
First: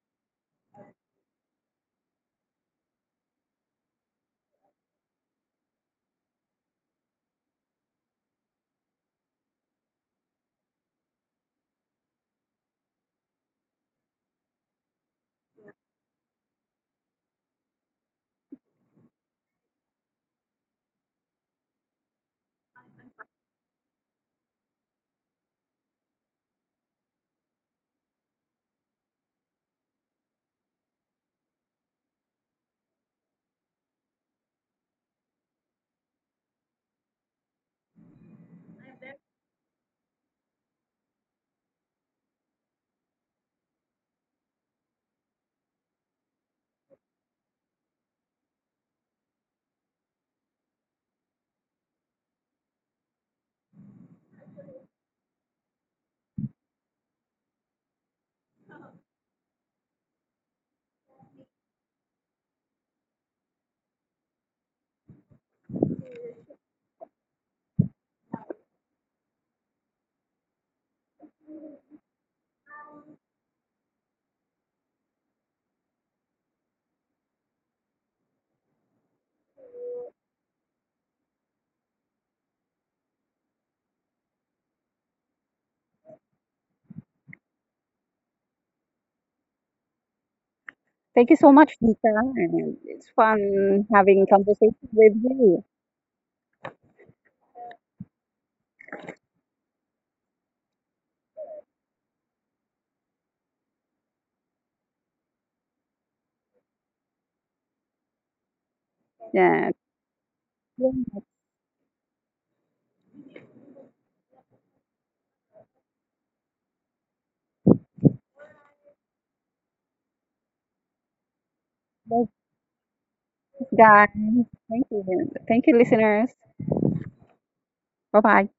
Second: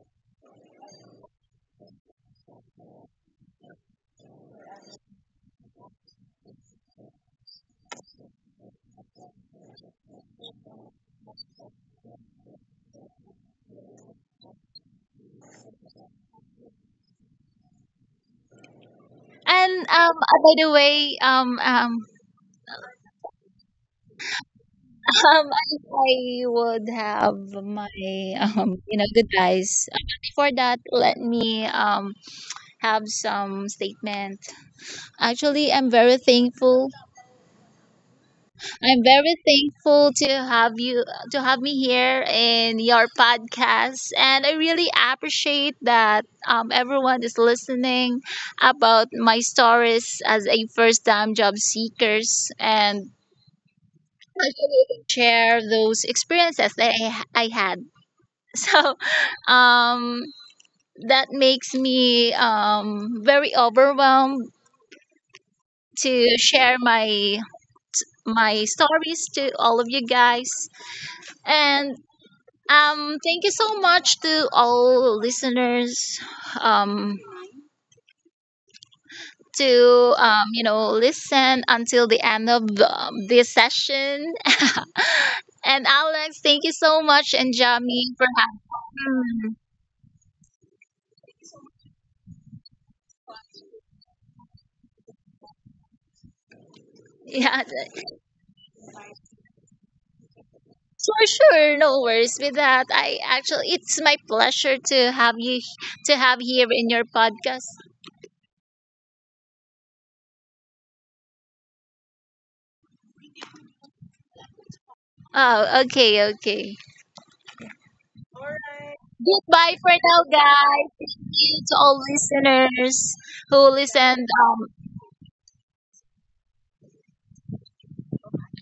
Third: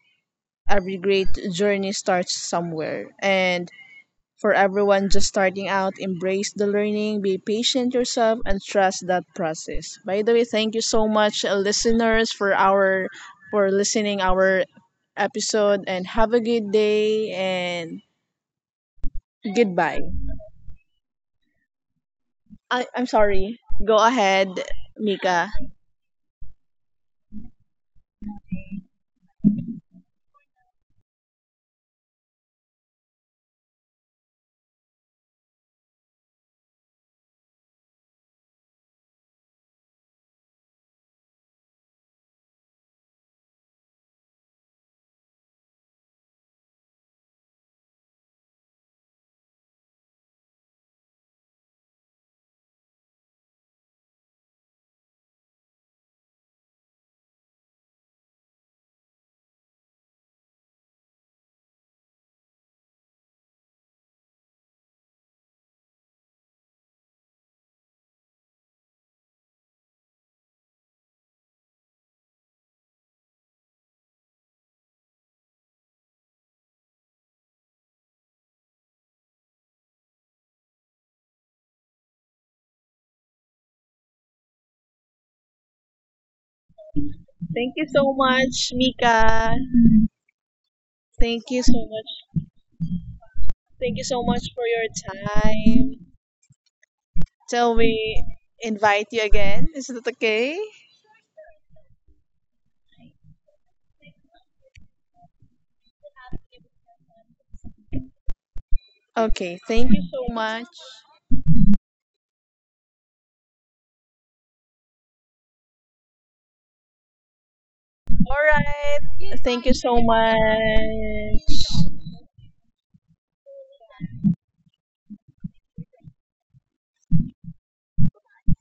every great journey starts somewhere, and for everyone just starting out, embrace the learning, be patient yourself, and trust that process. By the way, thank you so much, listeners, for our for listening our episode, and have a good day and And goodbye. By the way, I'm sorry. Go ahead, Mika. um, I would have my you know, good guys. Before that, let me have some statement. Actually, I'm very thankful to have you, to have me here in your podcast. And I really appreciate that everyone is listening about my stories as a first time job seekers, and share those experiences that I had. So um, that makes me very overwhelmed to share my stories to all of you guys. And thank you so much to all listeners, um, to you know, listen until the end of this session. And Alex, thank you so much, and Thank you so Jami for much, having Mika. me. Thank you Thank so you so much, Dita. much. And it's fun Thank you so having much for conversations your with you. time. Yeah, Till we invite you again. Is that okay? for sure, no worries with that. I actually, it's my pleasure to have you, to have here in your podcast. Okay. Yeah. Thank you so much. Thank Oh, okay, okay. All right. Thank you Goodbye for so now, guys. Thank you to all much. you, listeners who guys. listened Thank you. Thank you, listeners. Bye bye.